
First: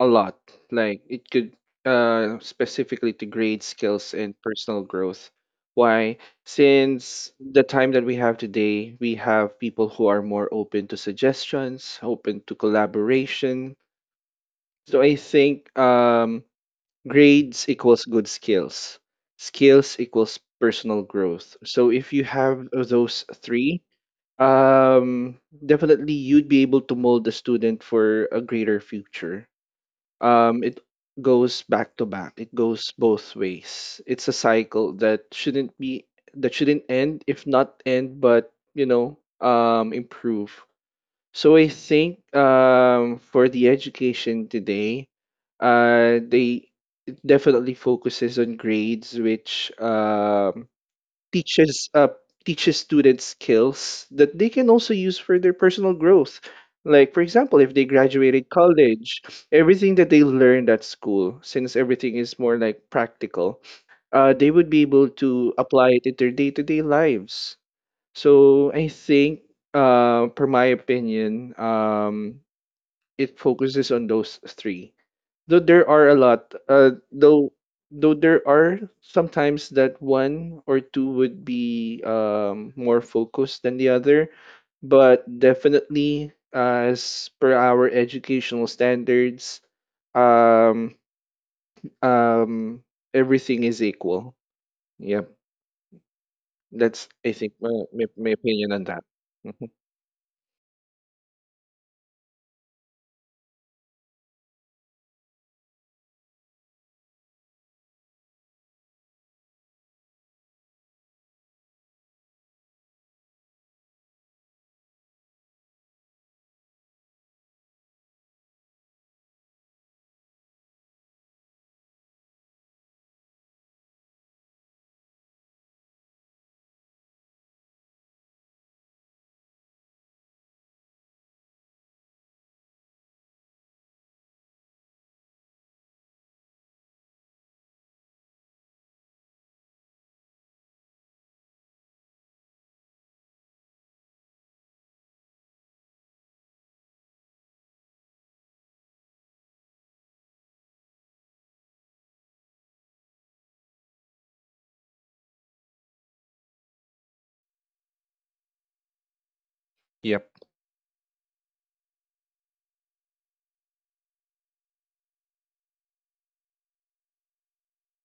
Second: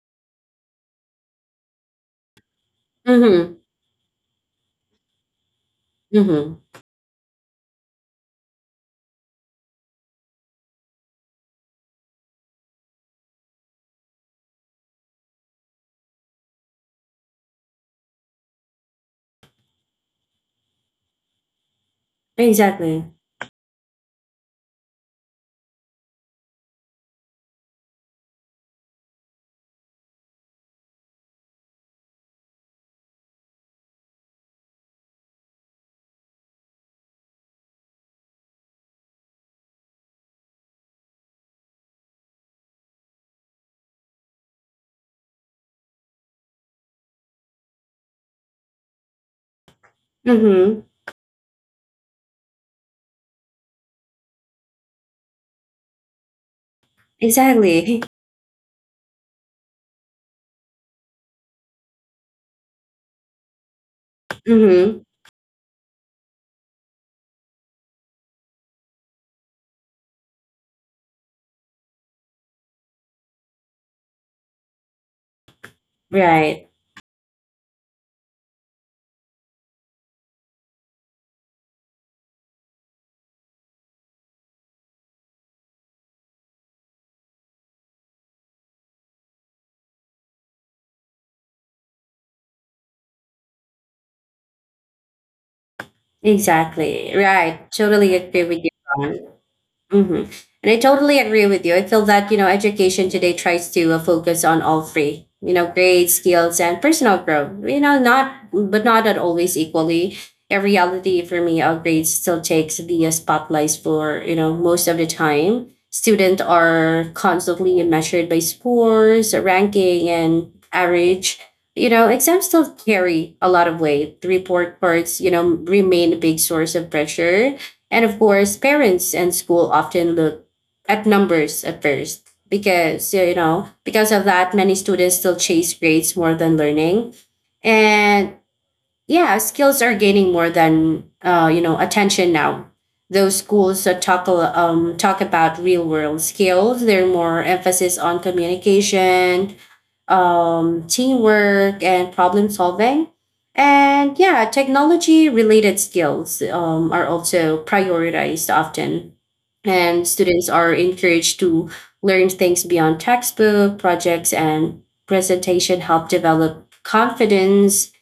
a lot. Like it could specifically to Mm-hmm. grade skills and personal growth. Why? Mm-hmm. Since the time that we have today, we have people who are more open to suggestions, open to collaboration. So I think grades equals good skills. Skills equals personal growth. So if you have Exactly. those three, um definitely you'd be able to mold the student for a greater future. It goes both ways. It's a cycle that shouldn't be that shouldn't end, if not end, but you know, improve. So I think, for the education today, they it definitely focuses on grades, which Mm-hmm. teaches students skills that they can also use for their personal growth. Like for example, if they Exactly. graduated college, everything that they learned at school, since everything is more like practical, they would be Mm-hmm. able to apply it in their day to day lives. So I think, per my opinion, it focuses on those three. Though there are a lot, Right. Though there are sometimes that one or two would be more focused than the other, but definitely as per our educational standards, um, um, everything is equal. Yep. That's, Exactly. I think, Right. Totally my agree with opinion you, on that. Ron. Mhm. Mm-hmm. And I totally agree with you. I feel that, education today tries to focus on all three, you know, grades, skills, and personal growth, you know, not, but not at always equally. In reality, for me, our grades still takes the spotlights for, most of the time. Students are constantly measured by scores, ranking, and average. Exams still carry a lot of weight. The report cards, remain a big source of pressure, and of course, parents and school often look at numbers at first because, because of that, many students still chase grades more than learning. And yeah, skills are gaining more than attention now. Those schools that talk talk about real world skills. They're more emphasis on communication, teamwork, and problem solving. And yeah, technology related skills are also prioritized often, and Yep. students are encouraged to learn things beyond textbook. Projects and presentation help develop confidence.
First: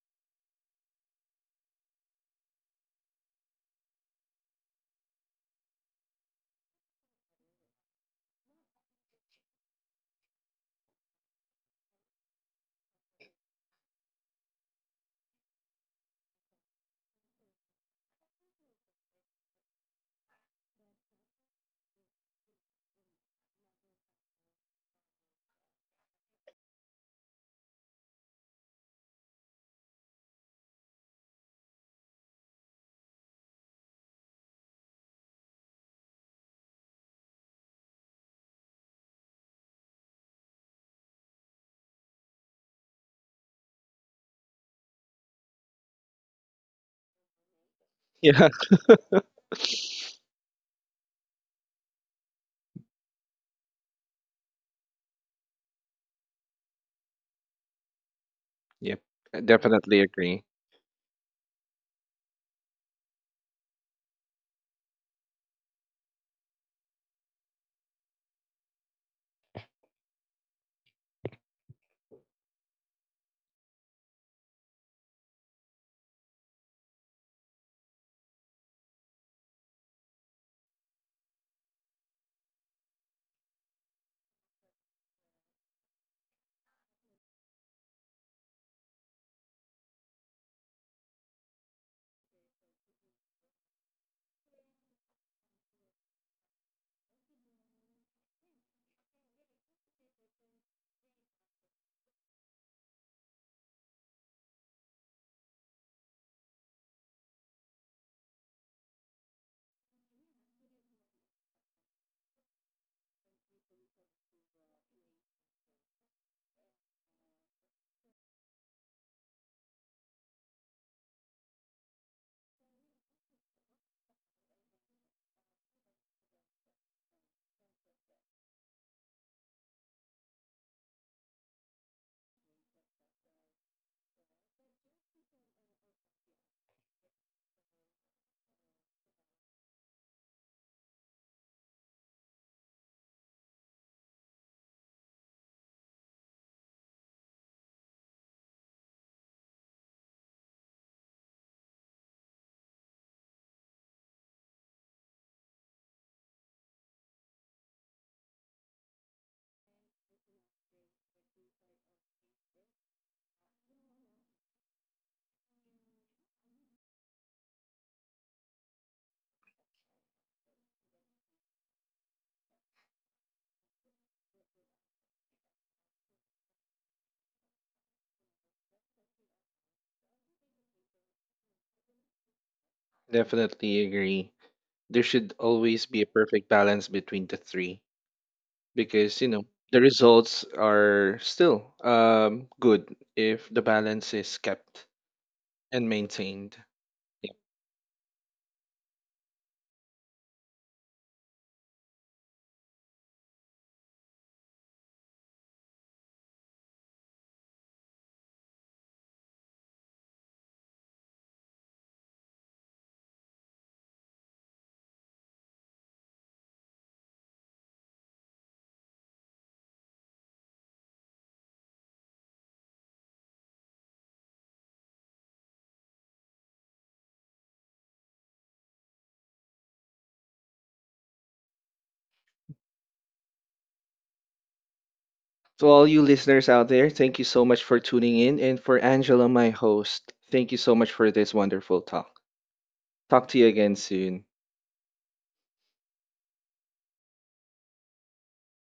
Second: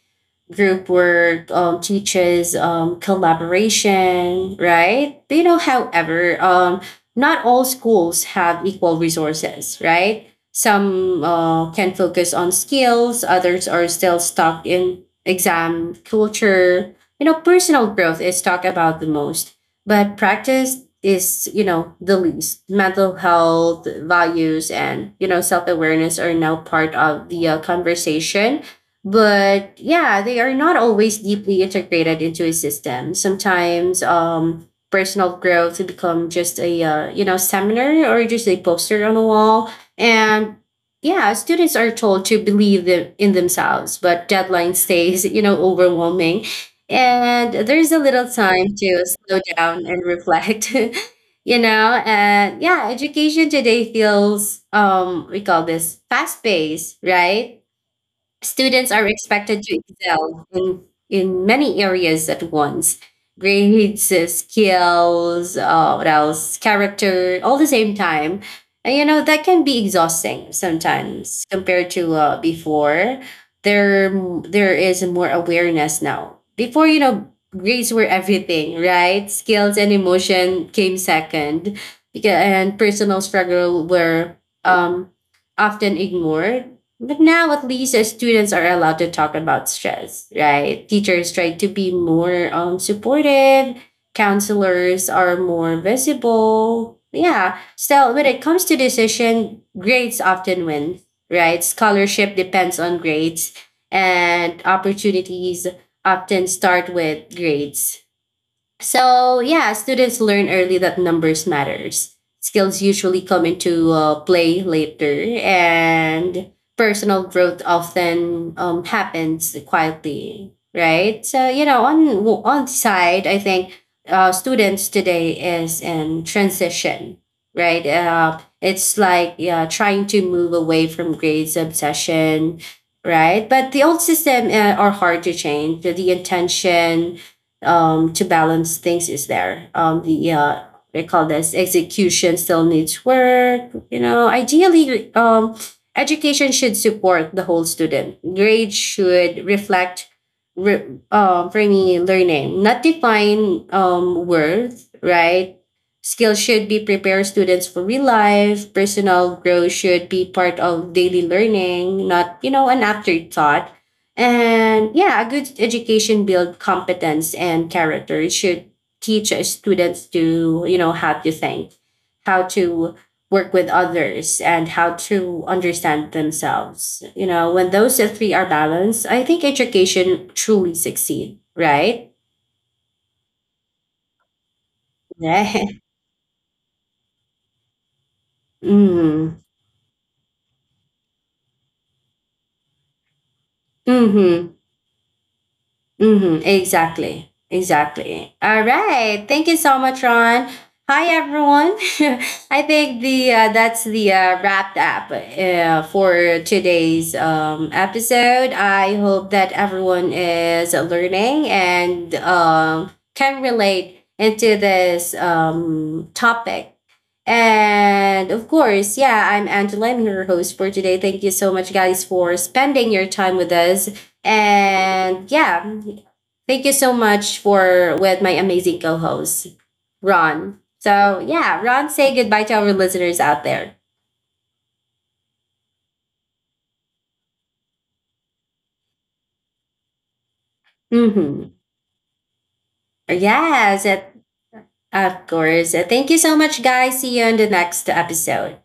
Group work teaches collaboration, right? Not all schools have equal resources, right? Some can focus on skills, others are still stuck in exam culture. Personal growth is talked about the most, but practice is, the least. Mental health, values, and, self awareness are now part of the conversation, but yeah, they are not always deeply integrated into a system. Sometimes personal growth to become just a, seminar, or just a poster on the wall. And yeah, students are told to believe them in themselves, but deadline stays overwhelming, and there's a little Yeah. time to slow down and reflect. And yeah, education today feels we call this fast paced, right? Students Yep. are I expected to definitely agree. excel in many areas at once. Grades, skills, what else? Character, all the same time. And, that can be exhausting sometimes compared to before. There, there is more awareness now. Before, grades were everything, right? Skills and emotion came second, because and personal struggle were um often ignored. But now at least students are allowed to talk about stress, right? Teachers try to be more supportive, counselors are more visible. Yeah. Still, when it comes to decision, grades often win, right? Scholarship depends on grades, and opportunities often start with grades. So yeah, students learn early that numbers matters. Skills usually come into play later, and personal growth often happens quietly, right? So you know, on side, I think students today is in transition, right? It's like yeah, trying to move away from grades obsession, right? But the old system are hard to change. The intention to balance things is there. They call this execution still needs work. Education should support the whole student. Grades should reflect re- bringing learning, not define worth, right? Skills should be prepare students for real life. Personal growth should be part of daily learning, not, an afterthought. And yeah, a good education build competence and character. It should teach students to, how to think, how to work with others, and how to understand themselves. When those three are balanced, I think education truly succeed, right? Definitely agree. There should Right. always be a perfect balance between the three, because you Mm. know the results are still good if the balance is Mm-hmm. kept and Mm-hmm, maintained. exactly. Yeah. Exactly. All right. Thank you so much, Ron. Hi, everyone. I think the that's the wrapped up for today's episode. I hope that everyone is learning and can relate into this topic. And of course, yeah, I'm Angela. I'm your host for today. Thank you so much, guys, for spending your time with us. And yeah, thank you so much for with my amazing co-host, Ron. So yeah, Ron, say goodbye to our listeners out there. To all you listeners out there, thank you so much for tuning in, and for Angela, my host, thank you so much for this Mm-hmm. wonderful talk. Talk to you again Yes, it, soon. of course. Thank you so much, guys. See you in the next episode.